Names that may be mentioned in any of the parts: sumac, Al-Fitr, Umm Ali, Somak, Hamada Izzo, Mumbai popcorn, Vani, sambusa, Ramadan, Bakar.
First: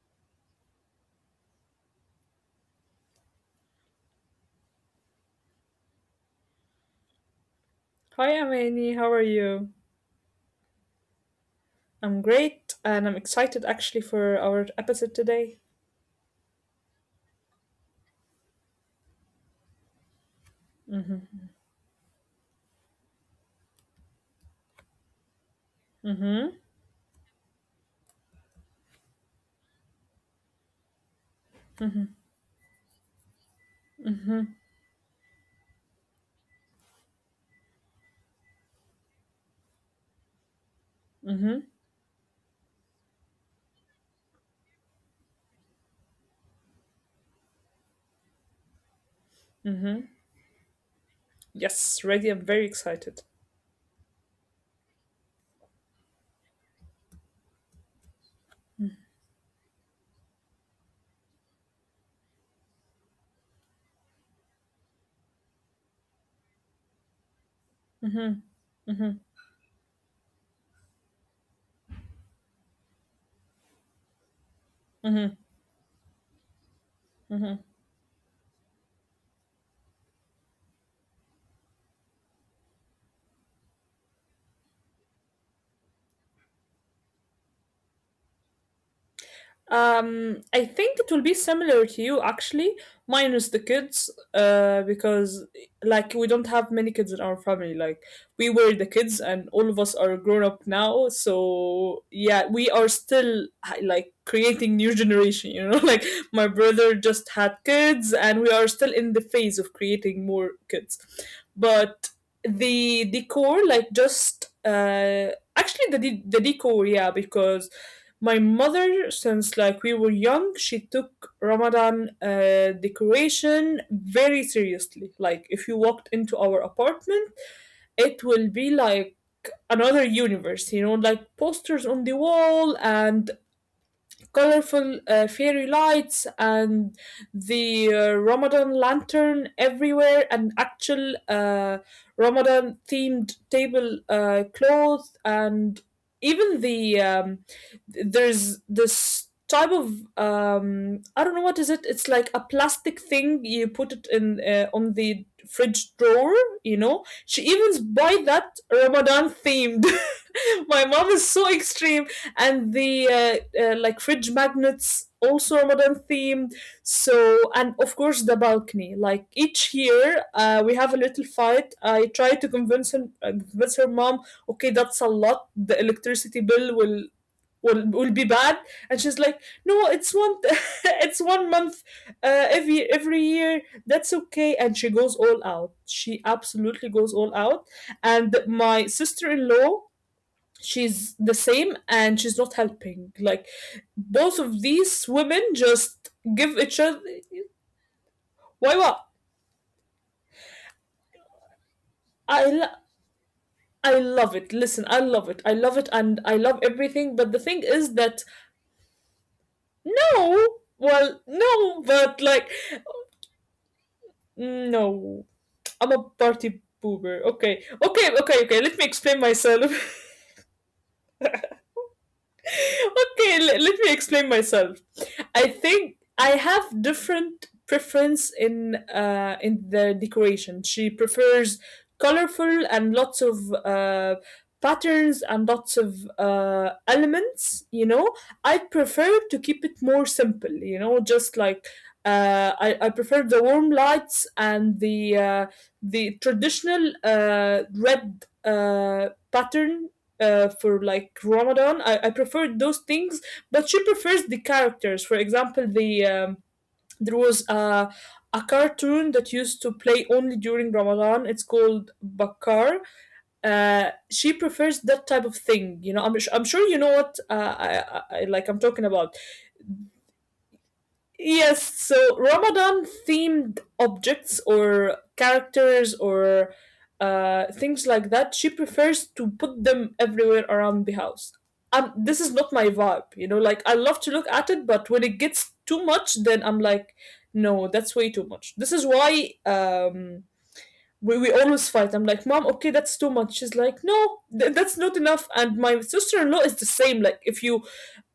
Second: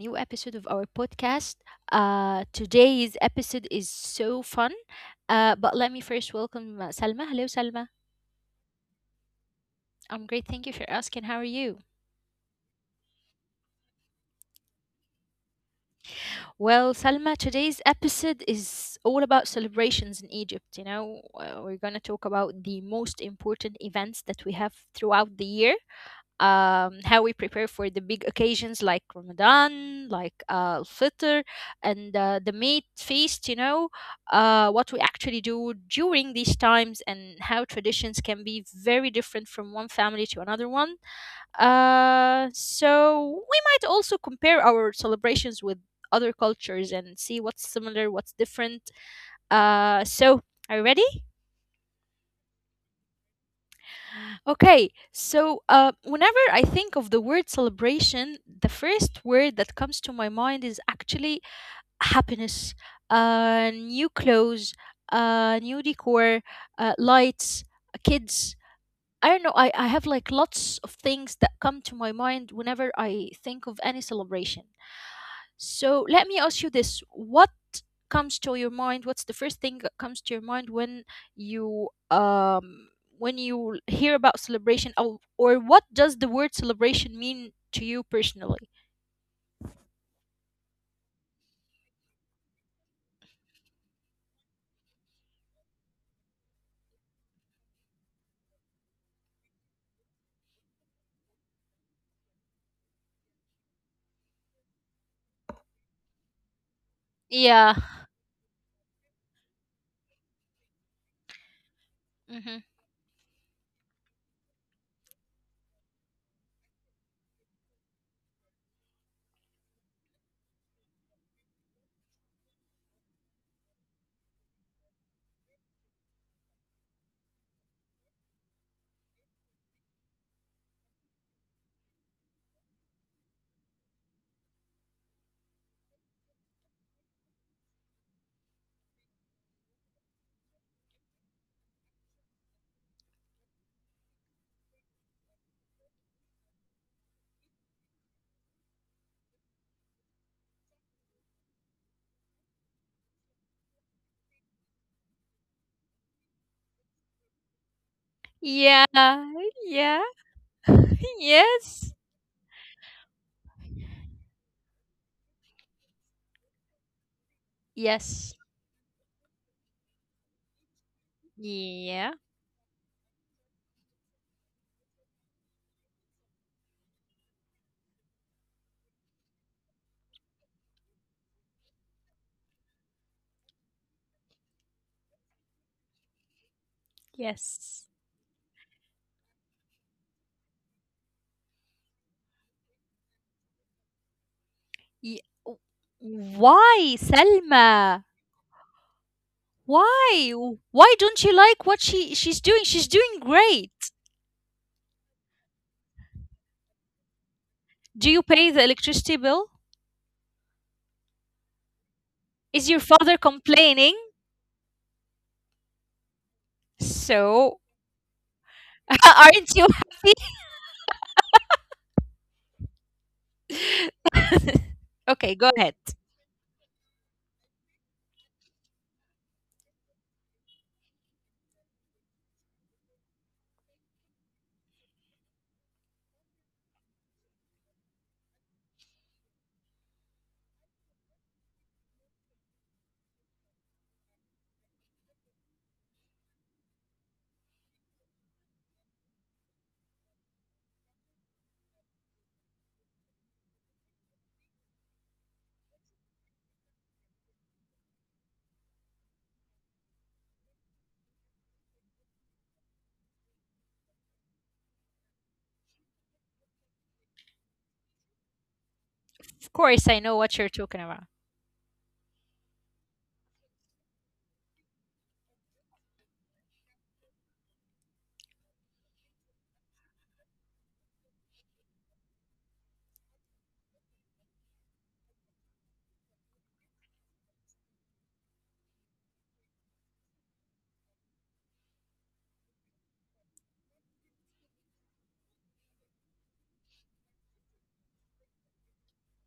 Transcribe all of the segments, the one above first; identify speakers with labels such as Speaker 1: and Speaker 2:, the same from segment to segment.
Speaker 1: new episode of our podcast. Today's episode is so fun, but let me first welcome Salma. Hello, Salma.
Speaker 2: Hi, Amani. How are you?
Speaker 1: I'm great. Thank you for asking. How are you?
Speaker 2: I'm great, and I'm excited actually for our episode today.
Speaker 1: Well, Salma, today's episode is all about celebrations in Egypt. We're going to talk about the most important events that we have throughout the year how we prepare for the big occasions like Ramadan, like Al-Fitr, and the meat feast, what we actually do during these times and how traditions can be very different from one family to another one. So we might also compare our celebrations with other cultures and see what's similar, what's different. Uh, so,
Speaker 2: Mm-hmm.
Speaker 1: are you ready?
Speaker 2: Yes, ready. I'm very excited.
Speaker 1: Okay, so whenever I think of the word celebration, the first word that comes to my mind is actually happiness. New clothes, new decor, lights, kids. I don't know. I have like lots of things that come to my mind whenever I think of any celebration. So let me ask you this. What comes to your mind? What's the first thing that comes to your mind you um when you hear about celebration or what does the word celebration mean to you personally?
Speaker 2: I think it will be similar to you actually, minus the kids, because like we don't have many kids in our family. Like we were the kids, and all of us are grown up now. So yeah, we are still like creating new generation. You know, like my
Speaker 1: Yeah.
Speaker 2: brother just had kids, and we are still in the phase of creating more kids.
Speaker 1: Mm-hmm.
Speaker 2: But the decor, like just Actually, the de- the decor, yeah, because my mother, since like we were young, she took Ramadan decoration very seriously. Like, if you walked into our apartment, it will be like another universe, you know, like posters on the wall and colorful fairy lights and the Ramadan lantern everywhere, and actual Ramadan themed table cloth, and even there's this type of I don't know what is it. It's like a plastic thing you put it in on the fridge drawer. You know, she even
Speaker 1: Yeah.
Speaker 2: buy that
Speaker 1: Yeah.
Speaker 2: Ramadan themed. My
Speaker 1: Yes.
Speaker 2: mom is so extreme and the like fridge magnets also Ramadan theme.
Speaker 1: Yes.
Speaker 2: So and of course the balcony. Like each year, we have a little
Speaker 1: Yeah.
Speaker 2: fight. I try to convince him, convince her mom. Okay, that's a lot. The electricity bill will be bad, and she's like, no, it's one it's 1 month, every year, that's okay, and she goes all out. She absolutely
Speaker 1: Yes.
Speaker 2: goes all out. And my sister-in-law, she's the same, and she's not helping. Like
Speaker 1: Ye-
Speaker 2: both of
Speaker 1: w-
Speaker 2: these women
Speaker 1: Why,
Speaker 2: just give each other...
Speaker 1: Selma?
Speaker 2: Why?
Speaker 1: Why? Why don't you like what she's doing? She's doing
Speaker 2: I lo-
Speaker 1: great.
Speaker 2: I love it. Listen, I love it and I love everything,
Speaker 1: Do you
Speaker 2: but the
Speaker 1: pay
Speaker 2: thing
Speaker 1: the
Speaker 2: is
Speaker 1: electricity
Speaker 2: that...
Speaker 1: bill?
Speaker 2: No. Well,
Speaker 1: Is your
Speaker 2: no,
Speaker 1: father
Speaker 2: but like...
Speaker 1: complaining?
Speaker 2: No, I'm
Speaker 1: So,
Speaker 2: a party pooper. okay
Speaker 1: aren't you
Speaker 2: okay
Speaker 1: happy?
Speaker 2: okay okay let me explain myself. Okay,
Speaker 1: Okay, go
Speaker 2: let me
Speaker 1: ahead.
Speaker 2: explain myself. I think I have different preference in in the decoration. She prefers colorful and lots of patterns and lots of elements. You know, I prefer to keep it more simple. You know, just like. I prefer the warm lights and uh, the traditional red pattern for like Ramadan. I preferred those things, but she prefers the characters. For example, there was a cartoon that used to play only during Ramadan. It's called Bakar. She prefers that type of thing. You know, I'm sure you know what
Speaker 1: Of
Speaker 2: like I'm
Speaker 1: course, I
Speaker 2: talking
Speaker 1: know
Speaker 2: about.
Speaker 1: what you're talking about.
Speaker 2: Yes, so Ramadan themed objects or characters or things like that, she prefers to put them everywhere around the house. This is not my vibe, you know, like I love to look at it, but when it gets too much, then I'm like, no, that's way too much. This is why we always fight. I'm like, Mom, okay, that's too much. She's like, no, that's not enough. And my sister in law is the same. Like, if you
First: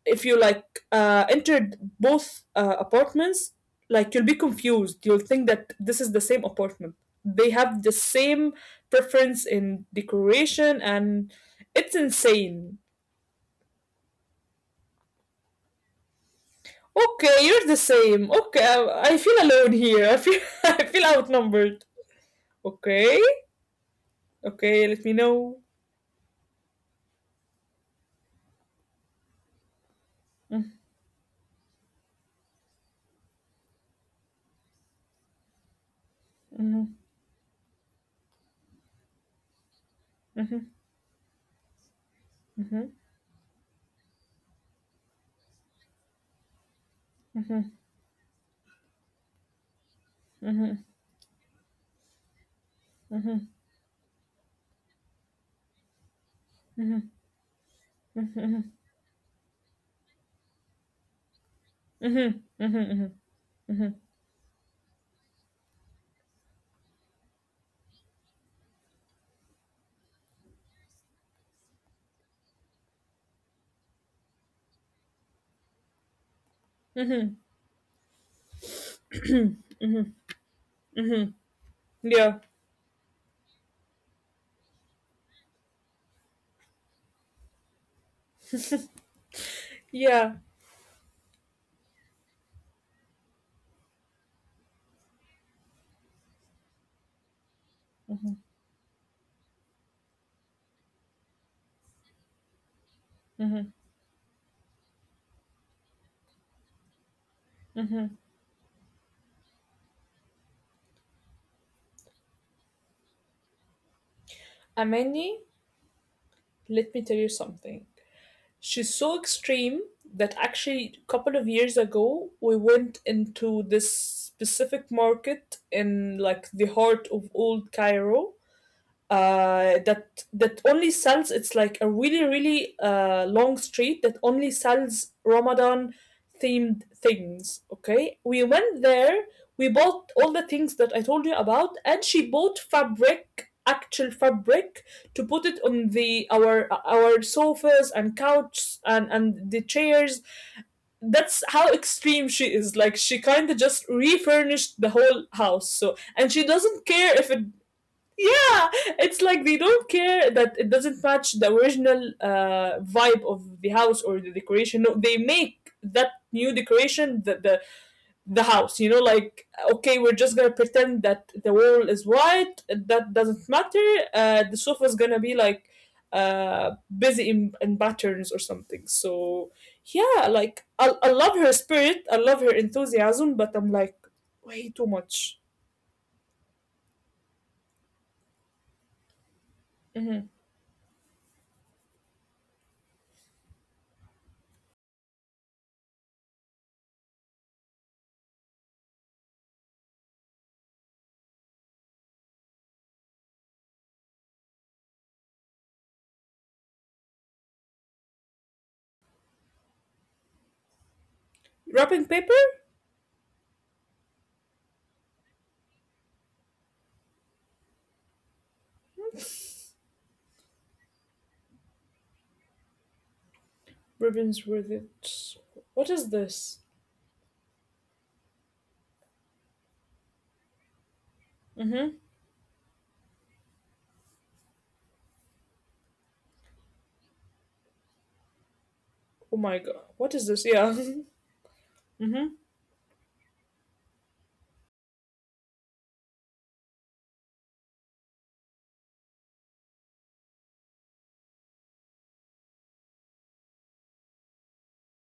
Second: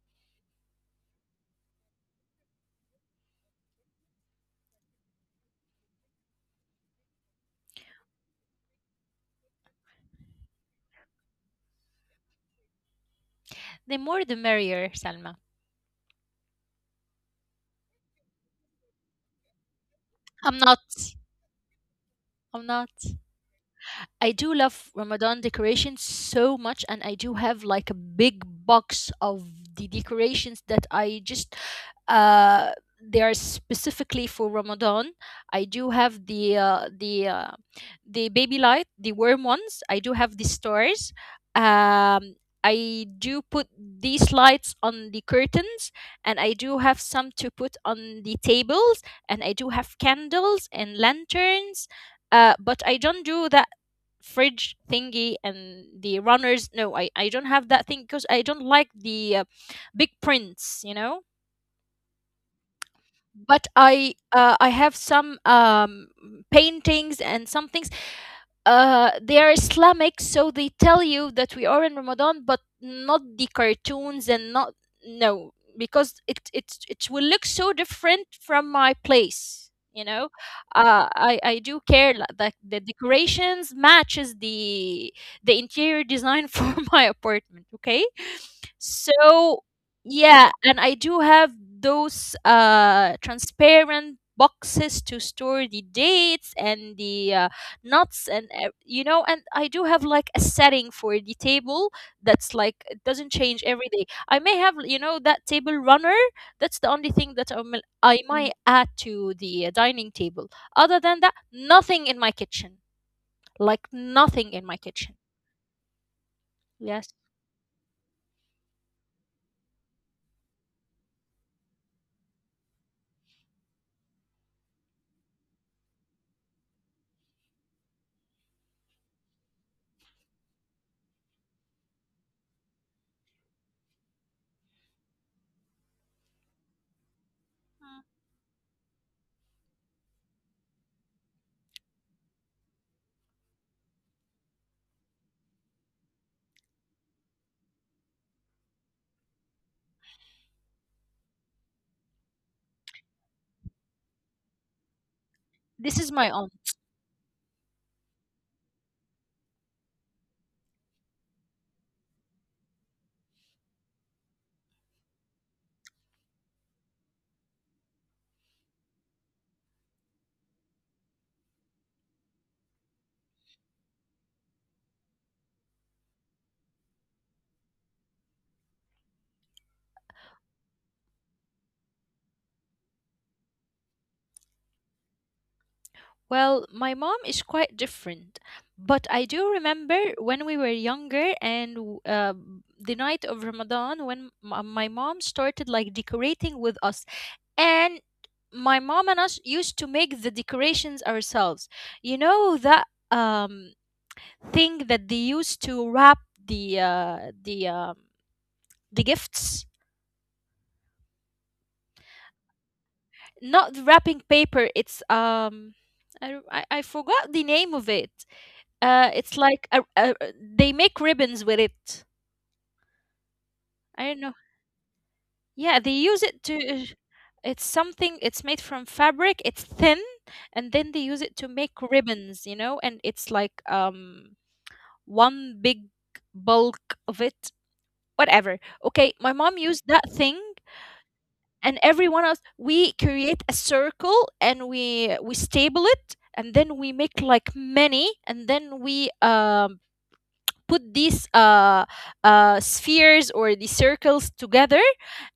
Speaker 2: if you like uh, entered both apartments, like you'll be confused. You'll think that this is the same apartment. They have the same preference in decoration, and it's insane.
Speaker 1: The more the merrier, Salma.
Speaker 2: Okay, you're the same. Okay, I feel alone here. I feel
Speaker 1: I'm not.
Speaker 2: I feel outnumbered.
Speaker 1: I'm not.
Speaker 2: Okay,
Speaker 1: I do
Speaker 2: okay,
Speaker 1: love
Speaker 2: let me
Speaker 1: Ramadan
Speaker 2: know.
Speaker 1: decorations so much, and I do have like a big box of the decorations that I just uh they are specifically for Ramadan. I do have the uh,
Speaker 2: Hmm.
Speaker 1: the uh, the baby light, the worm ones. I do have the
Speaker 2: Hmm.
Speaker 1: stars. Um, I do put these lights on the curtains, and I do have some to put on the tables, and I do have candles and lanterns. But I don't do
Speaker 2: Hmm.
Speaker 1: that fridge thingy and the runners, no, I don't have that thing because I don't like the big prints, you know,
Speaker 2: Mhm, mhm, mhm,
Speaker 1: but
Speaker 2: mhm,
Speaker 1: I have some paintings and some things. They are islamic, so they tell you that we are in ramadan, but not the cartoons and not, no, because it will look
Speaker 2: mhm.
Speaker 1: so different from my place, you know. I do care
Speaker 2: Yeah,
Speaker 1: that the decorations matches the interior design. For my apartment. Okay, so
Speaker 2: yeah.
Speaker 1: yeah, and I do have those transparent boxes to store the dates and the nuts and you know, and I do have like a setting for the table that's like, it doesn't change
Speaker 2: Mhm,
Speaker 1: every day. I may have, you know, that table runner. That's the only thing that
Speaker 2: mhm.
Speaker 1: I might add to the dining table. Other than that, nothing in my kitchen, like nothing in my kitchen.
Speaker 2: Amani, let
Speaker 1: Yes.
Speaker 2: me tell you something. She's so extreme that actually a couple of years ago we went into this specific market in like the heart of old Cairo, that only sells... It's like a really really long street that only sells Ramadan themed things. Okay, we
Speaker 1: Mm.
Speaker 2: went there. We bought all the things that I told you about, and she bought fabric, actual fabric, to put it on the our sofas and couches and the chairs. That's how extreme she is. Like she kind of just refurnished the whole house. So
Speaker 1: This
Speaker 2: and
Speaker 1: is
Speaker 2: she
Speaker 1: my own.
Speaker 2: doesn't care if it... Yeah. It's like they don't care that it doesn't match the original vibe of the house or the decoration. No, they make that new decoration the house, you know. Like, okay, we're just gonna pretend that the wall is white, that doesn't matter. The sofa is gonna be like uh busy in patterns or something. So yeah, like I love her spirit. I love her enthusiasm, but I'm like, way too much.
Speaker 1: Well, my mom is quite different, but I do remember
Speaker 2: Mm-hmm.
Speaker 1: when we were younger and the night of ramadan when my mom started like decorating with us, and my mom and us used to make the decorations ourselves. You know, that thing that they used to wrap the the gifts.
Speaker 2: Wrapping paper.
Speaker 1: Not the wrapping paper, it's um, I, don't- I forgot the name of it. It's like they make ribbons with it, I don't know.
Speaker 2: Ribbons with it.
Speaker 1: Yeah, they
Speaker 2: What
Speaker 1: use
Speaker 2: is
Speaker 1: it to,
Speaker 2: this?
Speaker 1: it's something, it's made from fabric, it's thin, and then they use it to make
Speaker 2: Mm-hmm.
Speaker 1: ribbons, you know, and it's like um, one big bulk of it, whatever. Okay, my mom
Speaker 2: Oh
Speaker 1: used
Speaker 2: my
Speaker 1: that
Speaker 2: god.
Speaker 1: thing,
Speaker 2: What is this? Yeah.
Speaker 1: and everyone else,
Speaker 2: Mm-hmm.
Speaker 1: we create a circle and we stable it, and then we make like many, and then we put these spheres or the circles together,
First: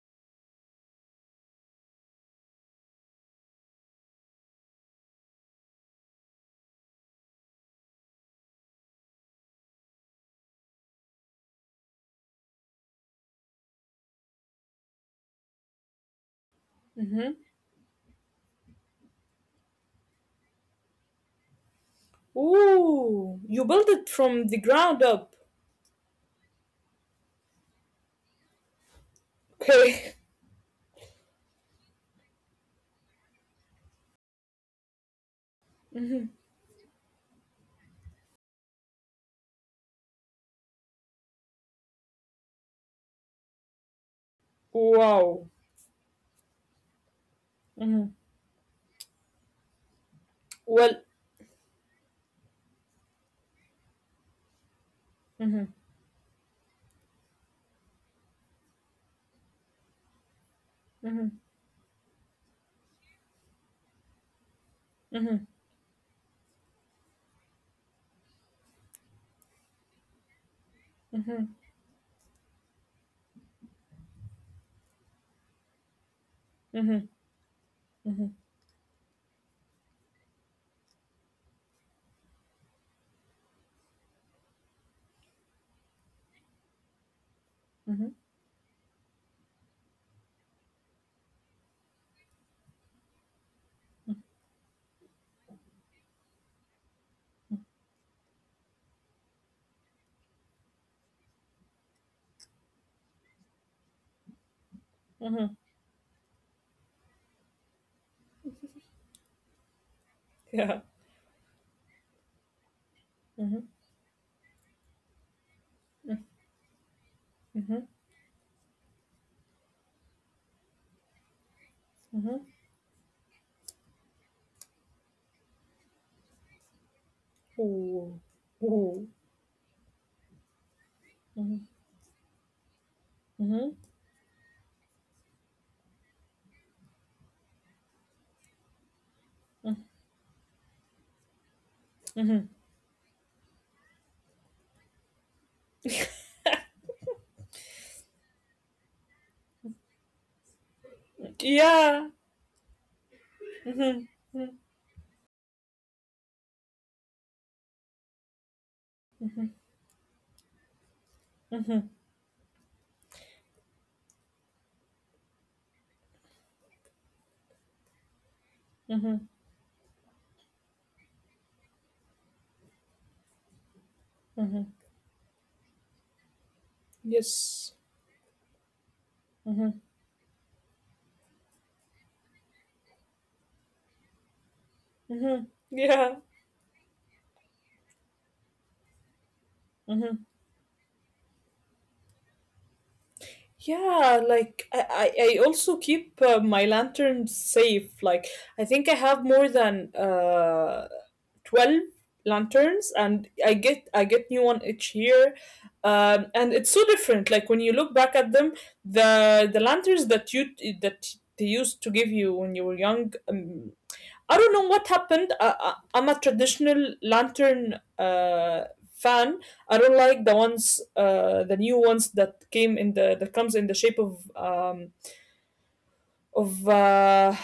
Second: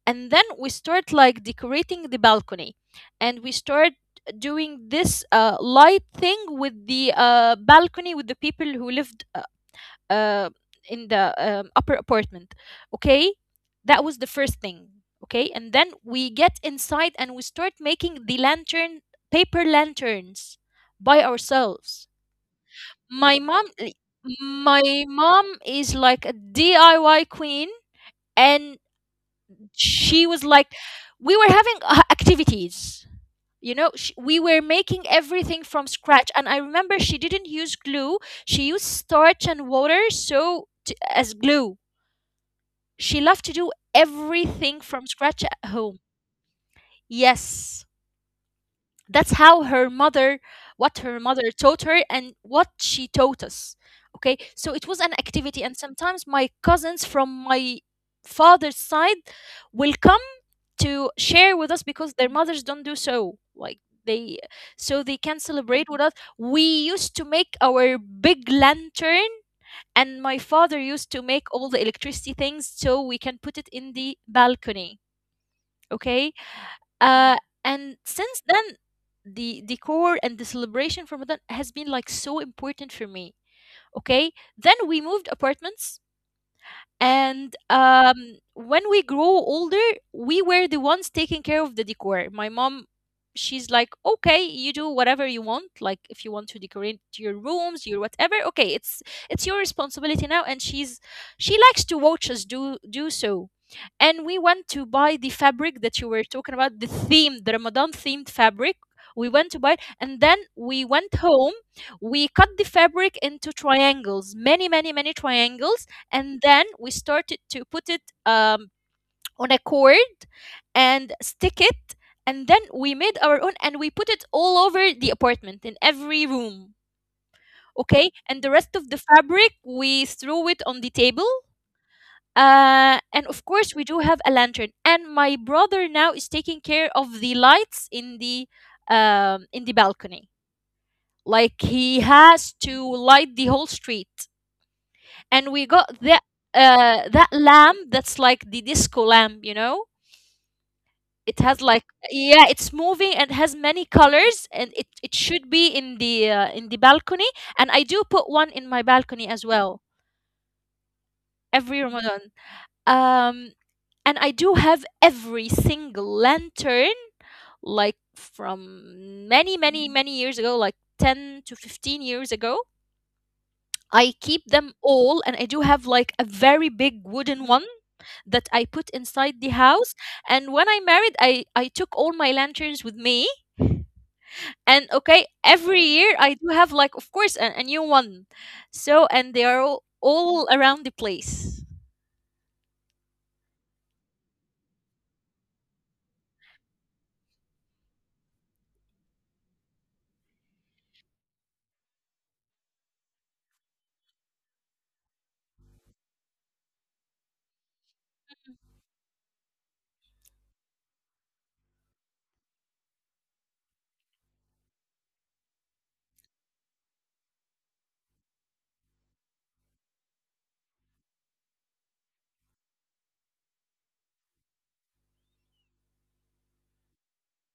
Speaker 1: and then we start like decorating the balcony, and we start doing this light thing with the balcony with the people who lived uh, in the upper apartment. Okay, that was the first thing. Okay, and then we get inside
Speaker 2: Mm-hmm.
Speaker 1: and we start making the lantern, paper lanterns, by ourselves. My
Speaker 2: Ooh. You
Speaker 1: mom,
Speaker 2: built it from the ground
Speaker 1: my
Speaker 2: up.
Speaker 1: mom is like a DIY queen, and
Speaker 2: Okay.
Speaker 1: she was like, we were having activities. You know, sh we were making everything from scratch,
Speaker 2: Mhm.
Speaker 1: and I remember she didn't use glue; she used starch and water to, as glue. She loved to do everything from scratch
Speaker 2: Wow.
Speaker 1: at home. Yes,
Speaker 2: Mm-hmm.
Speaker 1: that's how her mother, what
Speaker 2: Well.
Speaker 1: her mother taught her and what she taught us. Okay, so it was an activity,
Speaker 2: Mm-hmm.
Speaker 1: and sometimes my cousins from my father's side will come to
Speaker 2: Mm-hmm.
Speaker 1: share with us because their mothers don't do so. Like they, so they can
Speaker 2: Mm-hmm.
Speaker 1: celebrate with us. We used to make our big lantern, and my father used to make
Speaker 2: Mm-hmm.
Speaker 1: all the electricity things so we can put it in the balcony. Okay.
Speaker 2: Mm-hmm.
Speaker 1: uh and
Speaker 2: Mm-hmm.
Speaker 1: since then, the decor and the celebration for Ramadan has been like so important for me. Okay, then we moved apartments, and
Speaker 2: Mm-hmm.
Speaker 1: when we grow older, we were the ones taking care of the decor. My mom, she's like, okay, you do whatever you want. Like, if you want to decorate your rooms, your whatever. Okay, it's your responsibility now. And she's, she likes to watch us do so. And we went to buy the
Speaker 2: Mm-hmm.
Speaker 1: fabric that you were talking about, the theme, the Ramadan themed fabric. We went to buy it, and then
Speaker 2: Yeah.
Speaker 1: we went home. We cut the fabric into
Speaker 2: Mm-hmm.
Speaker 1: triangles, many, many, many triangles, and then we started to
Speaker 2: Mm-hmm.
Speaker 1: put it on a cord and stick it,
Speaker 2: Mm-hmm.
Speaker 1: and then we made our own, and we put it all over the apartment in every room. Okay,
Speaker 2: Ooh.
Speaker 1: and the rest of the
Speaker 2: Ooh.
Speaker 1: fabric we threw it on the table.
Speaker 2: Mm-hmm.
Speaker 1: Uh, and of
Speaker 2: Mm-hmm.
Speaker 1: course we do have a lantern, and my brother now is taking care of the lights in the balcony. Like he
Speaker 2: Mm-hmm.
Speaker 1: has to light the whole street, and we got that that lamp that's like the disco lamp, you know. It has like,
Speaker 2: Yeah.
Speaker 1: yeah, it's moving and has many
Speaker 2: Mm-hmm.
Speaker 1: colors, and it should be in the balcony, and I do put one in my balcony as well every ramadan. Um, and I do have every single lantern, like from
Speaker 2: Mm-hmm.
Speaker 1: many many many years ago, like 10 to 15 years ago. I keep them all, and I do have like a very big wooden one
Speaker 2: Yes.
Speaker 1: that I put inside the
Speaker 2: Mm-hmm.
Speaker 1: house. And when I married, I took all my lanterns with me. And okay,
Speaker 2: Mm-hmm.
Speaker 1: every year
Speaker 2: Yeah.
Speaker 1: I do have, like, of course, a new one. So, and they are
Speaker 2: Mm-hmm.
Speaker 1: all around the place.
Speaker 2: Yeah, like I also keep my lanterns safe. Like I think I have more than 12 lanterns, and I get new one each year. And it's so different. Like when you look back at them, the lanterns that you that they used to give you when you were young, I don't know what happened. I'm a traditional lantern fan. I don't like the ones, the new ones that came in the that comes in the shape of of uh,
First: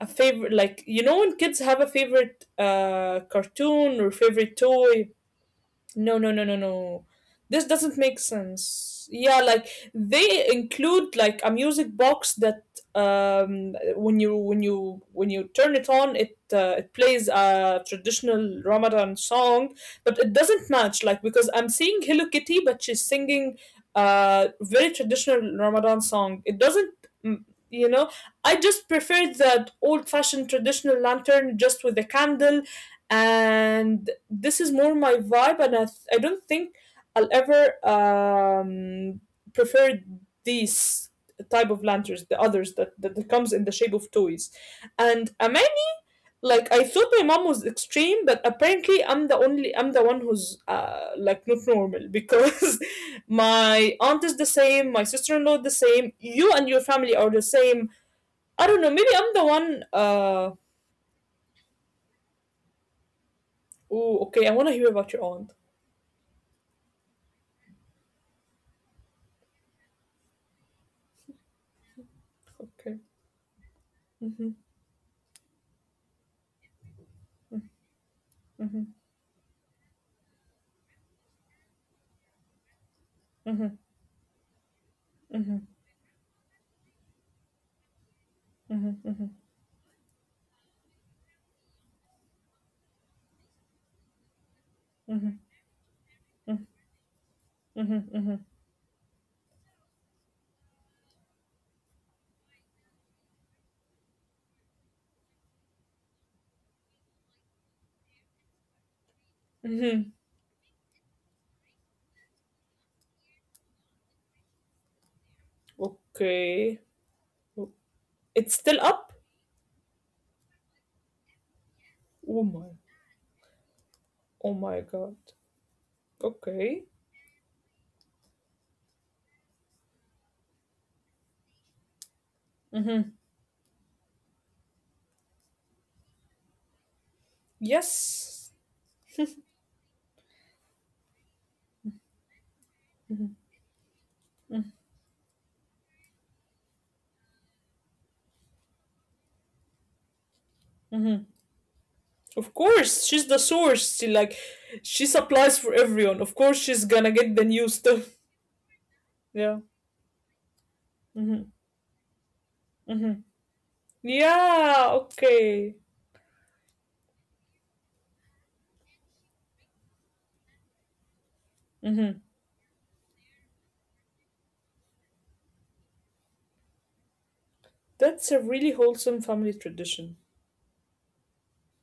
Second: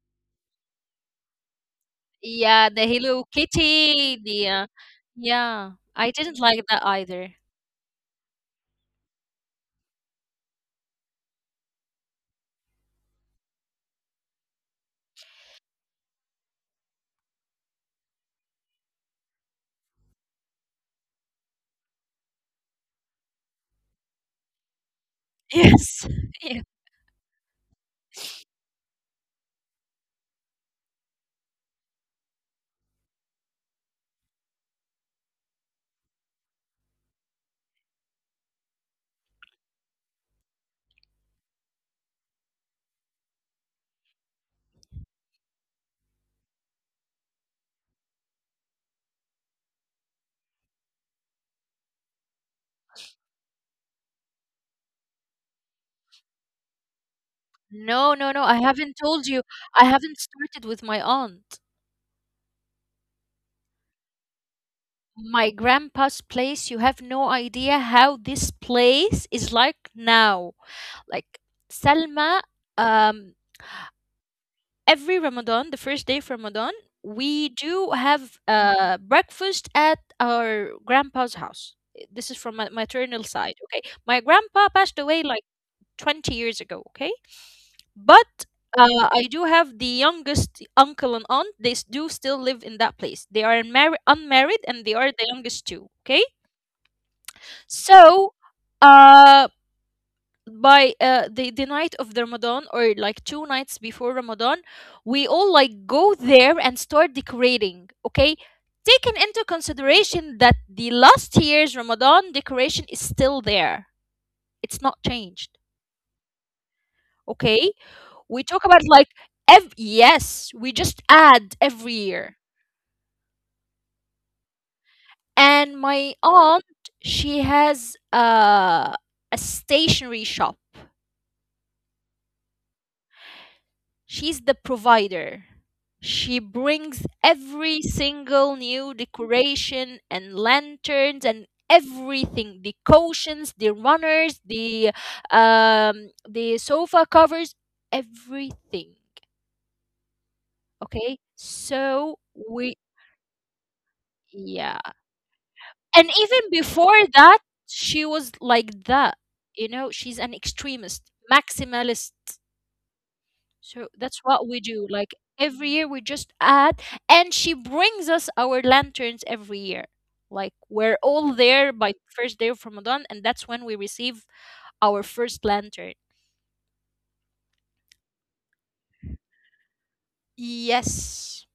Speaker 2: a favorite. Like you know when kids have a favorite
Speaker 1: Yeah, the Hello
Speaker 2: cartoon or
Speaker 1: Kitty,
Speaker 2: favorite toy.
Speaker 1: yeah,
Speaker 2: No, no,
Speaker 1: I
Speaker 2: no, no,
Speaker 1: didn't like
Speaker 2: no.
Speaker 1: that
Speaker 2: This
Speaker 1: either.
Speaker 2: doesn't make sense. Yeah, like they include like a music box that when you turn it on, it plays a traditional Ramadan song, but it doesn't match, like, because I'm seeing Hello Kitty, but she's singing a very traditional Ramadan song.
Speaker 1: Yes.
Speaker 2: It doesn't...
Speaker 1: Yeah.
Speaker 2: mm, you know, I just prefer that old fashioned traditional lantern just with a candle, and this is more my vibe. And I don't think I'll ever prefer these type of lanterns, the others that comes in the shape of toys. And I mean, like, I thought my mom was extreme, but apparently I'm the only I'm the one who's like not normal because my aunt is the same, my sister-in-law the same, you and your family are the same.
Speaker 1: No, no,
Speaker 2: I
Speaker 1: no.
Speaker 2: don't know,
Speaker 1: I
Speaker 2: maybe
Speaker 1: haven't
Speaker 2: I'm the
Speaker 1: told you.
Speaker 2: one
Speaker 1: I haven't started with my aunt.
Speaker 2: oh okay, I want to hear about your aunt.
Speaker 1: My grandpa's place, you have no idea how this place is like now. Like Salma,
Speaker 2: Okay.
Speaker 1: um,
Speaker 2: Hmm.
Speaker 1: every Ramadan, the first day of Ramadan, we do have
Speaker 2: Mhm,
Speaker 1: breakfast at our grandpa's house. This is from my maternal
Speaker 2: mhm,
Speaker 1: side. Okay, my grandpa passed away
Speaker 2: mhm,
Speaker 1: like 20 years ago. Okay, but
Speaker 2: mhm, mhm,
Speaker 1: I do have the youngest uncle and aunt. They do still live in that place. They are unmarried, and they
Speaker 2: mhm,
Speaker 1: are the youngest too. Okay,
Speaker 2: mhm, mhm, mhm,
Speaker 1: so uh by the night of the Ramadan or like two nights before Ramadan, we all like go there and start decorating. Okay, taking into
Speaker 2: mhm.
Speaker 1: consideration that the last year's Ramadan decoration is still there; it's not changed.
Speaker 2: Okay.
Speaker 1: Okay,
Speaker 2: It's
Speaker 1: we
Speaker 2: still
Speaker 1: talk about
Speaker 2: up?
Speaker 1: like yes, we just add every
Speaker 2: Oh
Speaker 1: year.
Speaker 2: my. Oh my God.
Speaker 1: And my
Speaker 2: Okay.
Speaker 1: aunt, she has a stationery shop.
Speaker 2: Mhm.
Speaker 1: She's the provider. She brings every
Speaker 2: Yes.
Speaker 1: single new decoration and lanterns and everything, the
Speaker 2: Mhm,
Speaker 1: cushions, the runners, the sofa covers, everything.
Speaker 2: mhm.
Speaker 1: Okay, so
Speaker 2: Of
Speaker 1: we
Speaker 2: course, she's the source. She like, she
Speaker 1: yeah,
Speaker 2: supplies for everyone. Of
Speaker 1: and
Speaker 2: course,
Speaker 1: even
Speaker 2: she's gonna
Speaker 1: before
Speaker 2: get the
Speaker 1: that,
Speaker 2: new stuff.
Speaker 1: she was like that.
Speaker 2: Yeah.
Speaker 1: You know, she's an extremist,
Speaker 2: Mhm,
Speaker 1: maximalist.
Speaker 2: mhm.
Speaker 1: So that's what we
Speaker 2: Yeah.
Speaker 1: do. Like
Speaker 2: Okay.
Speaker 1: every year we just add, and she brings us our lanterns every year. Like we're all there
Speaker 2: Mhm.
Speaker 1: by first day of Ramadan, and that's when we receive our first lantern.
Speaker 2: That's a really wholesome family tradition.
Speaker 1: Yes.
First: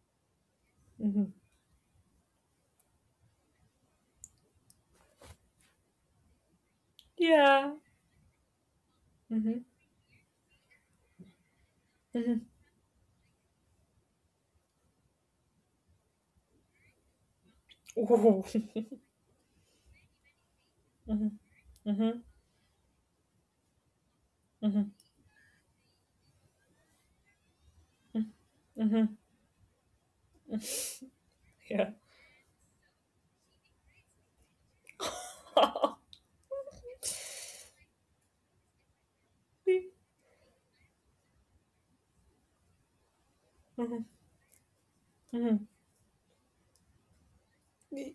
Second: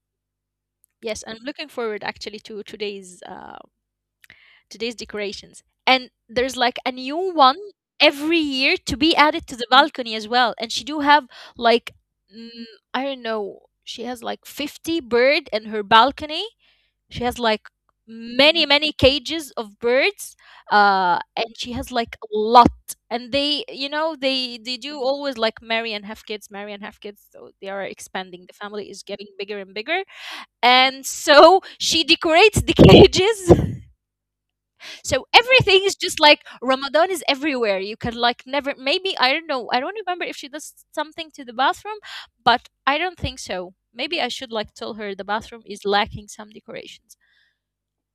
Speaker 1: Yes,
Speaker 2: Mhm.
Speaker 1: I'm looking forward actually to today's decorations. And there's like a new one
Speaker 2: Yeah.
Speaker 1: every year to be added to
Speaker 2: Mhm,
Speaker 1: the balcony as well. And she do have like
Speaker 2: mhm.
Speaker 1: mm, I don't know, she has like 50 bird in her balcony. She has like
Speaker 2: Ooh.
Speaker 1: many many cages of birds. And she has like
Speaker 2: Mhm.
Speaker 1: a lot, and they they
Speaker 2: Mhm.
Speaker 1: do always like marry and have kids, marry and have kids, so they are expanding, the family is
Speaker 2: Mhm.
Speaker 1: getting bigger and bigger. And so
Speaker 2: Yeah.
Speaker 1: she decorates the cages. So everything is just like Ramadan is everywhere. You can like never, maybe I don't know, I don't remember if she does something to the bathroom, but I don't think so. Maybe I should like tell her the bathroom is lacking some decorations.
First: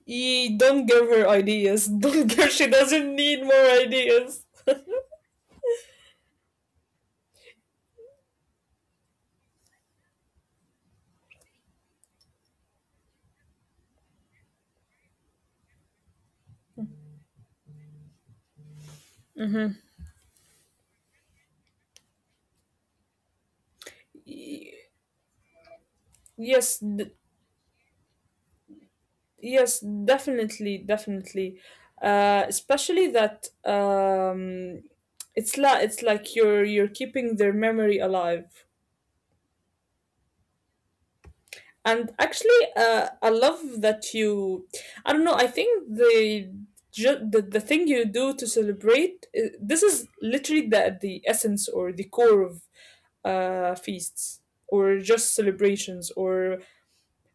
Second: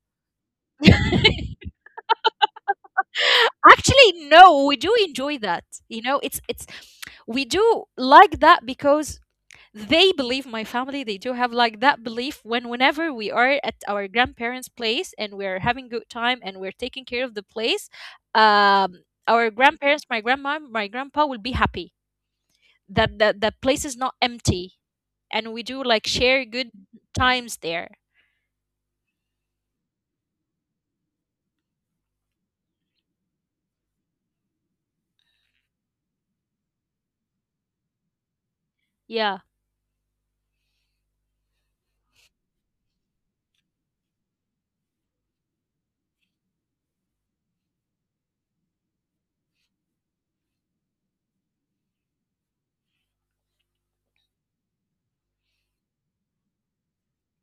Speaker 2: You don't give her ideas. Don't give. She doesn't need more
Speaker 1: Actually,
Speaker 2: ideas.
Speaker 1: no, we do enjoy that. It's we do like that because they believe, my family, they do have like that belief. When whenever we are at our grandparents place and we're having good time and we're taking care of the place, our grandparents, my grandma, my grandpa, will be happy that the place is not
Speaker 2: Y-
Speaker 1: empty, and we do like share good
Speaker 2: Yes. d-
Speaker 1: times there.
Speaker 2: Yes. Definitely. Definitely. Especially that. It's like, it's like you're keeping their memory alive.
Speaker 1: Yeah.
Speaker 2: And actually, I love that you... I don't know. I think the thing you do to celebrate, this is literally the essence or the core of feasts or just celebrations or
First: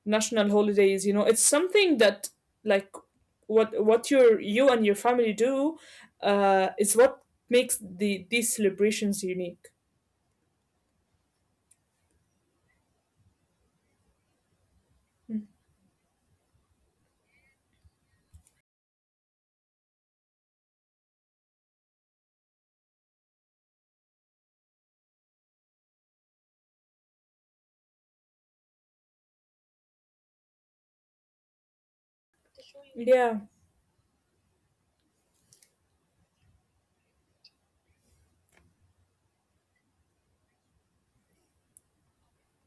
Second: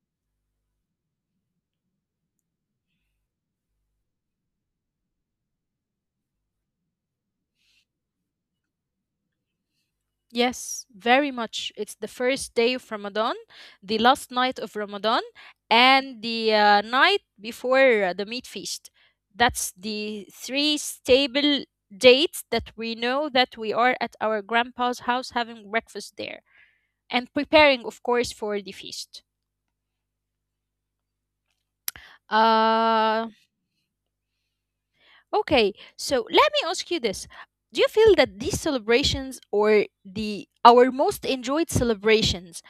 Speaker 2: national holidays. You know, it's something that, like, what your, you and your family do is what makes these celebrations unique.
Speaker 1: Yes, very much. It's the first day of Ramadan, the last night of Ramadan, and the night before the meat feast. That's the three stable dates that we know that we are at our grandpa's house having breakfast there and preparing, of course, for the feast. Uh,
Speaker 2: Yeah.
Speaker 1: Okay, so let me ask you this. Do you feel that these celebrations or the our most enjoyed celebrations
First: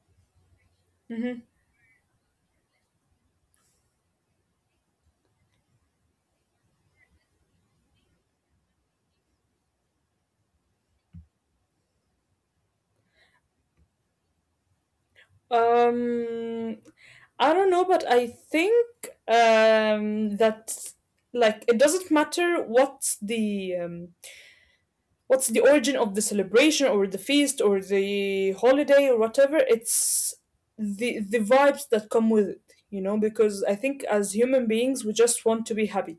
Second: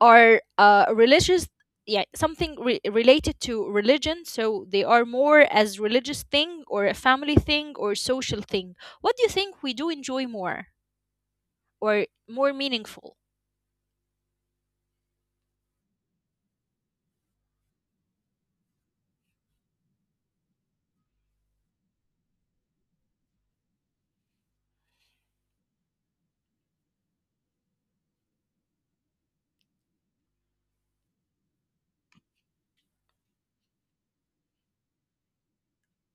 Speaker 1: are religious, yeah, something related to religion, so they are more as religious thing, or a family thing, or social thing? What do you think we do enjoy more, or more meaningful?
Speaker 2: Um, I don't know, but I think that, like, it doesn't matter what's the origin of the celebration or the feast or the holiday or whatever. It's the vibes that come with it, you know. Because I think as human beings, we just want to be happy,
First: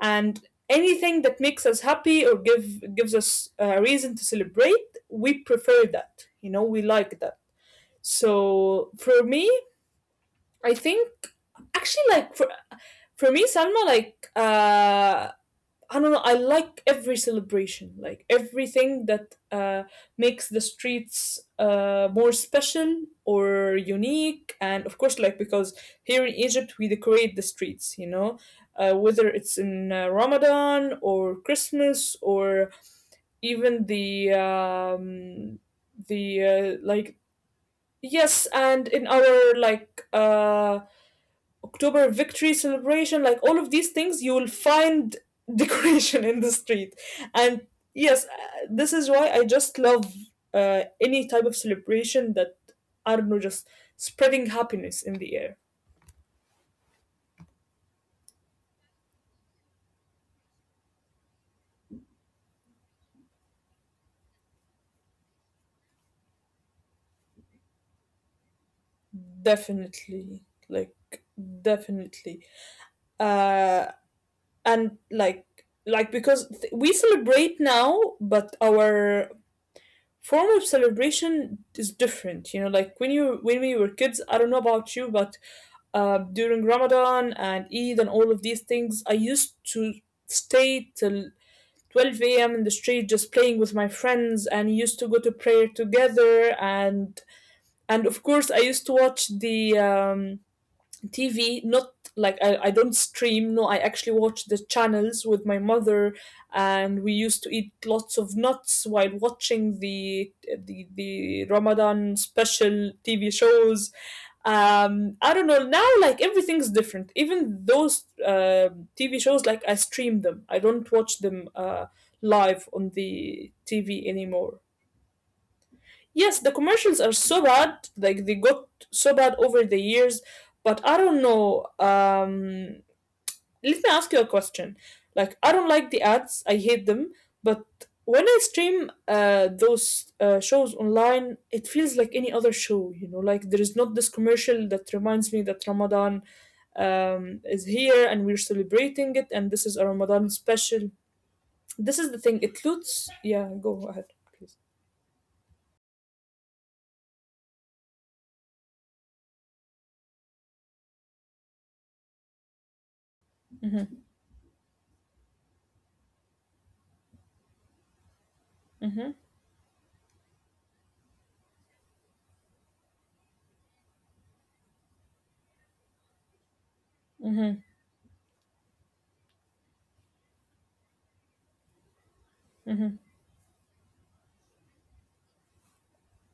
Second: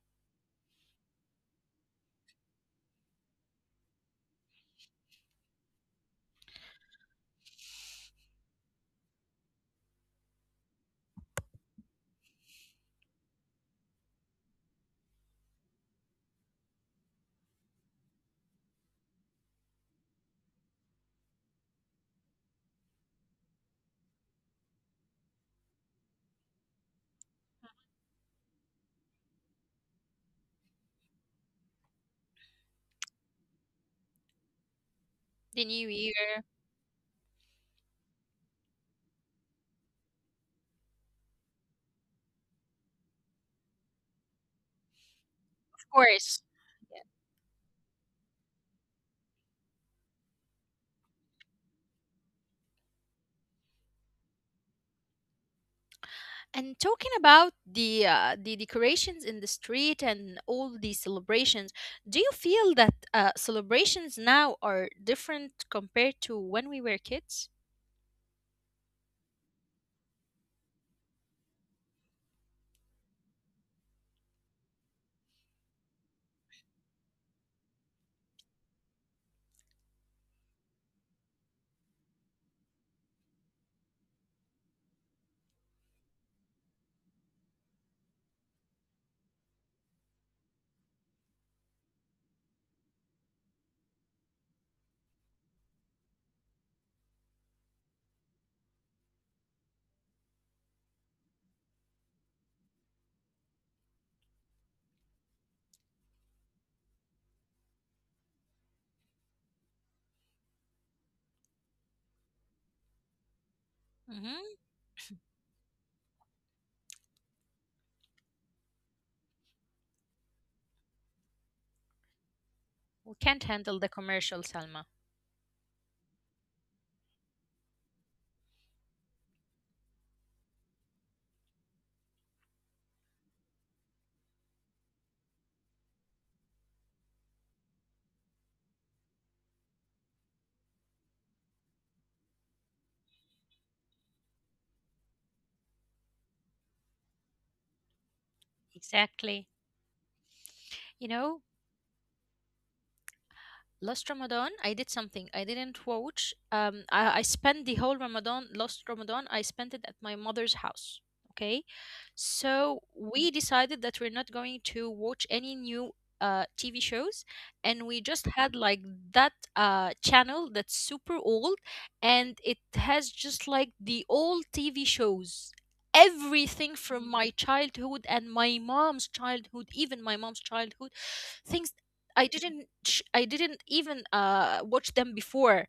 Speaker 2: and anything that makes us happy or gives us a reason to celebrate, we prefer that. You know, we like that. So for me, I think, actually, like for me, Salma, like, I don't know, I like every celebration, like everything that makes the streets more special or unique, and of course, like, because here in Egypt we decorate the streets, you know, whether it's in Ramadan or Christmas or even
Speaker 1: The
Speaker 2: the
Speaker 1: new year,
Speaker 2: like... yes, and in our like October victory celebration, like all of these things, you will find decoration in
Speaker 1: of
Speaker 2: the street.
Speaker 1: course.
Speaker 2: And yes, this is why I just love any type of celebration that, I don't know, just spreading happiness in the air.
Speaker 1: And talking about the the decorations in the street and all the celebrations, do you feel that celebrations now are different compared to when we were kids?
Speaker 2: Definitely. Like, definitely. Uh, and like because we celebrate now, but our form of celebration is different, you know. Like when you when we were kids, I don't know about you, but during Ramadan and Eid and all of these things, I used to stay till 12 a.m. in the street just playing with my friends and used to go to prayer together and of course I used to watch the TV. Not like I don't stream, no, I actually watch the channels with my mother, and we used to eat lots of nuts while watching the Ramadan special TV shows.
Speaker 1: Hmm.
Speaker 2: I don't know, now like everything's different. Even those TV shows, like I stream them. I don't watch them live on the
Speaker 1: We can't
Speaker 2: TV
Speaker 1: handle the
Speaker 2: anymore.
Speaker 1: commercial, Salma.
Speaker 2: Yes, the commercials are so bad, like they got so bad over the years, but I don't know. Let me ask you a question. Like, I don't like the ads, I hate them, but when I stream those shows online, it feels like any other show, you know, like there is not this commercial that reminds me that Ramadan is here and we're celebrating it and this is a Ramadan
Speaker 1: Exactly.
Speaker 2: special.
Speaker 1: You
Speaker 2: This is the
Speaker 1: know,
Speaker 2: thing, it looks, yeah, go ahead, please.
Speaker 1: Last Ramadan, I did something. I didn't watch. I spent the whole Ramadan, last Ramadan. I spent it at my mother's house. Okay. So
Speaker 2: Hmm.
Speaker 1: we decided that we're not going to watch any new TV shows. And we just had like that channel that's super old, and it has just like the old TV shows. Everything
Speaker 2: Hmm.
Speaker 1: from my childhood and my mom's childhood, even my mom's childhood, things I
Speaker 2: Hmm.
Speaker 1: didn't sh- I didn't even watch them before.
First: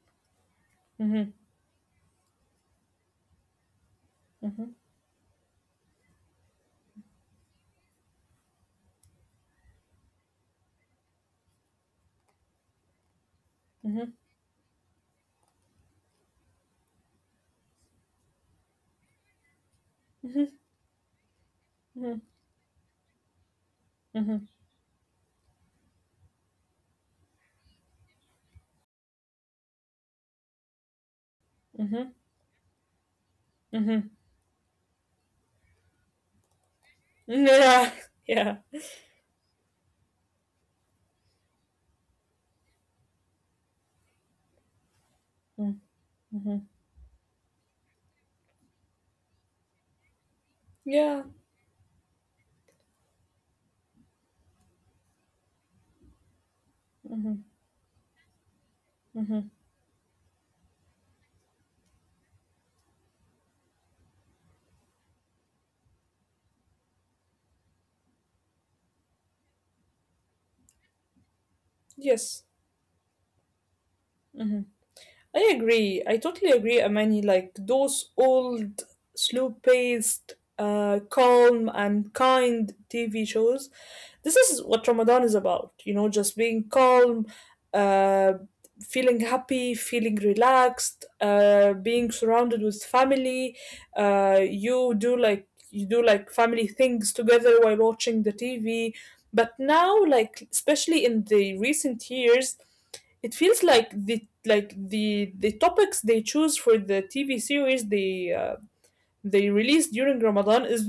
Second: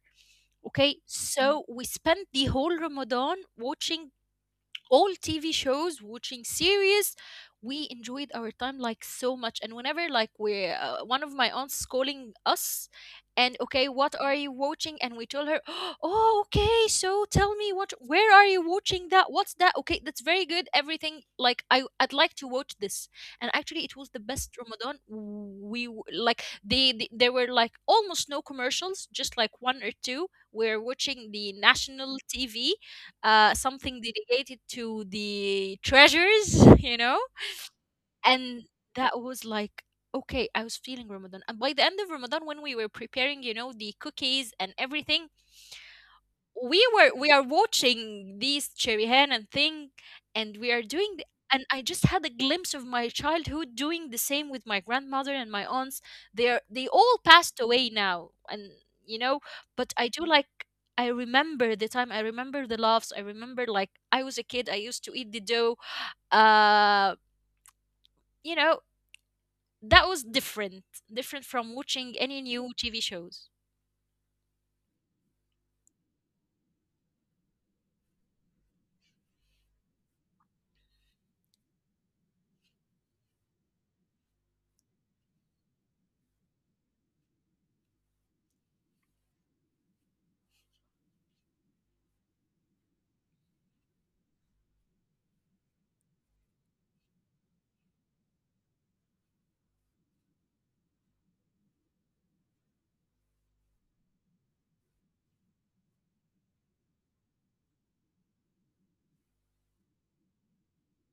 Speaker 1: Okay,
Speaker 2: Mhm,
Speaker 1: so we spent the whole Ramadan watching
Speaker 2: mhm,
Speaker 1: all TV shows, watching series. We enjoyed our time like so much. And whenever like we're one of my aunts is calling us, and okay,
Speaker 2: mhm,
Speaker 1: what are you watching? And we told her, oh, okay, so tell me what, where are you watching that? What's that? Okay, that's very
Speaker 2: mhm,
Speaker 1: good. Everything like I, I'd
Speaker 2: mhm,
Speaker 1: like to watch this. And actually, it was the
Speaker 2: mhm,
Speaker 1: best Ramadan. Like they there were like almost no commercials, just like one or two. We're watching the
Speaker 2: mhm,
Speaker 1: national TV, something
Speaker 2: mhm.
Speaker 1: dedicated to the treasures. You know?
Speaker 2: Yeah, yeah.
Speaker 1: And that was like, okay, I was feeling Ramadan. And by the end of Ramadan, when we were preparing, the cookies and everything,
Speaker 2: Mm, mhm.
Speaker 1: we are watching these cherry hen and thing, and we are doing
Speaker 2: Yeah.
Speaker 1: and I just had a glimpse of my childhood doing the same with my grandmother and my aunts. They all passed away now, and you know,
Speaker 2: Mhm.
Speaker 1: but I do like, I remember the time, I remember the laughs, I remember like I was a kid, I used to eat the dough, uh you know, that was different from watching any
Speaker 2: Yes.
Speaker 1: new TV shows.
Speaker 2: I agree. I totally agree, Amani. Like those old, slow-paced, calm and kind TV shows. This is what Ramadan is about. You know, just being calm, uh, feeling happy, feeling relaxed, being surrounded with family. You do like family things together while watching the TV. But now, like especially in the recent years. It feels like the topics they choose for the TV series they release during Ramadan is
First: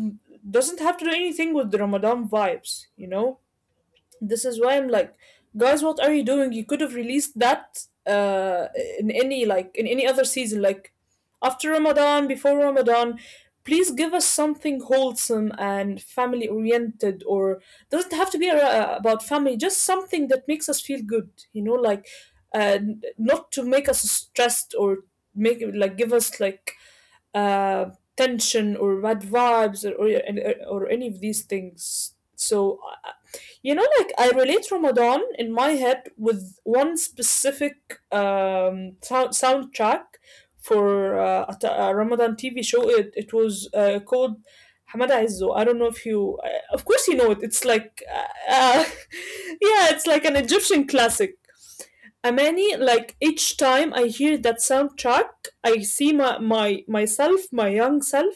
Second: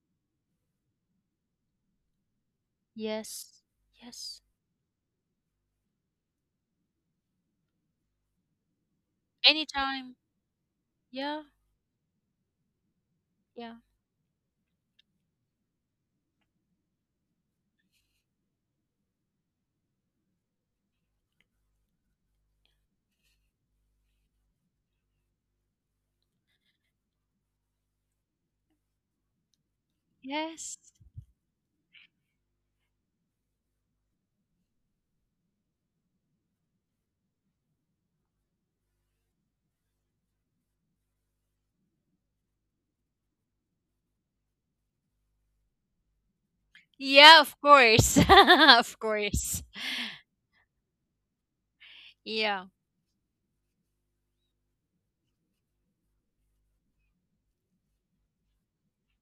Speaker 2: doesn't have to do anything with the Ramadan vibes, you know?
Speaker 1: Yes. Yes.
Speaker 2: This is why I'm like, guys, what are you doing? You could have released that in any like in any
Speaker 1: Anytime.
Speaker 2: other season, like
Speaker 1: Yeah.
Speaker 2: after Ramadan, before Ramadan.
Speaker 1: Yeah.
Speaker 2: Please give us something wholesome and family oriented, or doesn't have to be about family. Just something that makes us feel good, you know, like n- not to make us stressed or make like give us like uh, tension or bad vibes or,
Speaker 1: Yes.
Speaker 2: or, or any of these things. So, uh, you know, like I relate Ramadan in my head with one specific sound soundtrack for a Ramadan TV show. It was called Hamada Izzo. I don't know if you,
Speaker 1: Yeah, of
Speaker 2: of course, you know it.
Speaker 1: course.
Speaker 2: It's like,
Speaker 1: Of course.
Speaker 2: yeah, it's like an Egyptian classic.
Speaker 1: Yeah.
Speaker 2: Amani, like each time I hear that soundtrack, I see my myself, my young self.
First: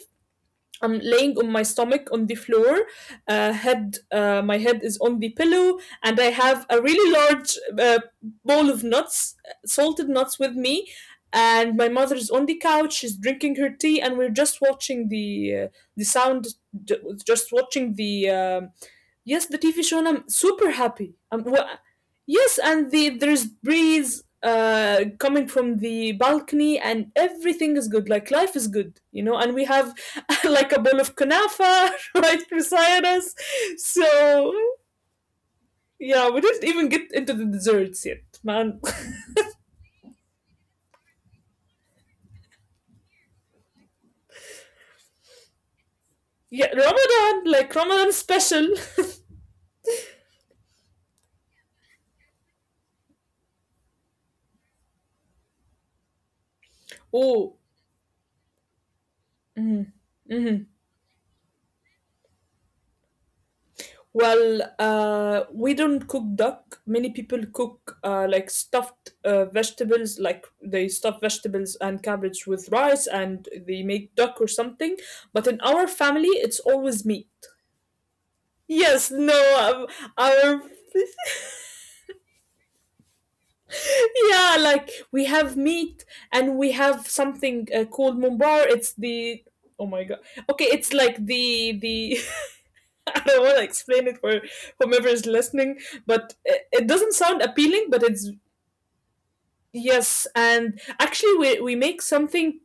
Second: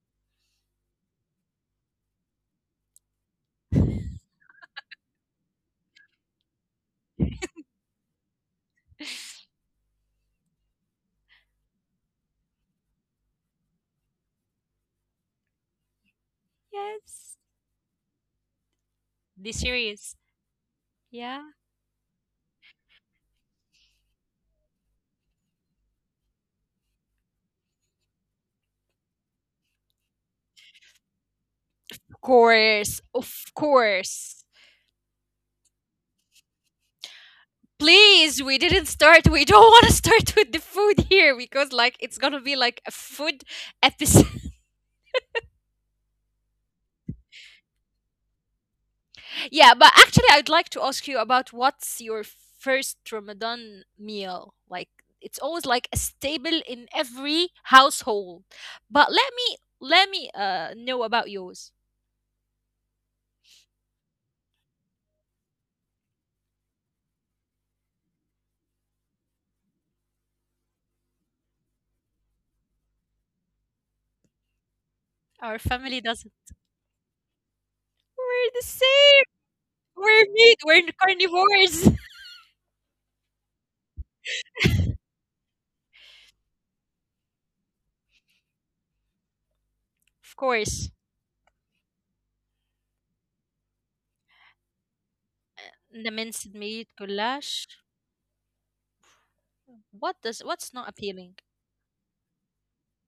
Speaker 2: I'm laying on my stomach on the floor, my head is on the pillow, and I have a really large bowl of nuts, salted nuts with me. And my mother is on the couch, she's drinking her tea, and we're just watching the sound,
Speaker 1: Yes.
Speaker 2: the yes,
Speaker 1: The
Speaker 2: the TV show,
Speaker 1: series.
Speaker 2: and I'm super happy.
Speaker 1: Yeah.
Speaker 2: Yes, and there's breeze coming from the balcony, and everything is good. Like life is good, you know. And we have like a bowl of kunafa
Speaker 1: Of
Speaker 2: right beside
Speaker 1: course.
Speaker 2: us.
Speaker 1: Of
Speaker 2: So
Speaker 1: course.
Speaker 2: yeah, we didn't even get into the desserts yet, man.
Speaker 1: Please, we didn't start. We don't want to start with the food here because, like, it's going to be like a food episode.
Speaker 2: yeah, Ramadan, like Ramadan special.
Speaker 1: Yeah, but actually, I'd like to ask you about what's your first Ramadan meal? Like, it's always like a staple in
Speaker 2: Oh,
Speaker 1: every household. But let me know about yours.
Speaker 2: well, we don't cook duck. Many people cook like stuffed vegetables, like they stuff vegetables and cabbage with rice and they make duck or something. But in our
Speaker 1: Our
Speaker 2: family,
Speaker 1: family
Speaker 2: it's
Speaker 1: doesn't.
Speaker 2: always meat.
Speaker 1: We're the
Speaker 2: Yes, no,
Speaker 1: same. We're
Speaker 2: our.
Speaker 1: meat. We're carnivores.
Speaker 2: Yeah, like we have meat and we have something called mumbar. It's the oh my god.
Speaker 1: Of
Speaker 2: Okay, it's
Speaker 1: course,
Speaker 2: like the I don't want to explain it for whomever is listening, but
Speaker 1: the minced
Speaker 2: it doesn't
Speaker 1: meat
Speaker 2: sound appealing,
Speaker 1: goulash.
Speaker 2: but it's yes,
Speaker 1: What's not
Speaker 2: and
Speaker 1: appealing?
Speaker 2: actually, we make something.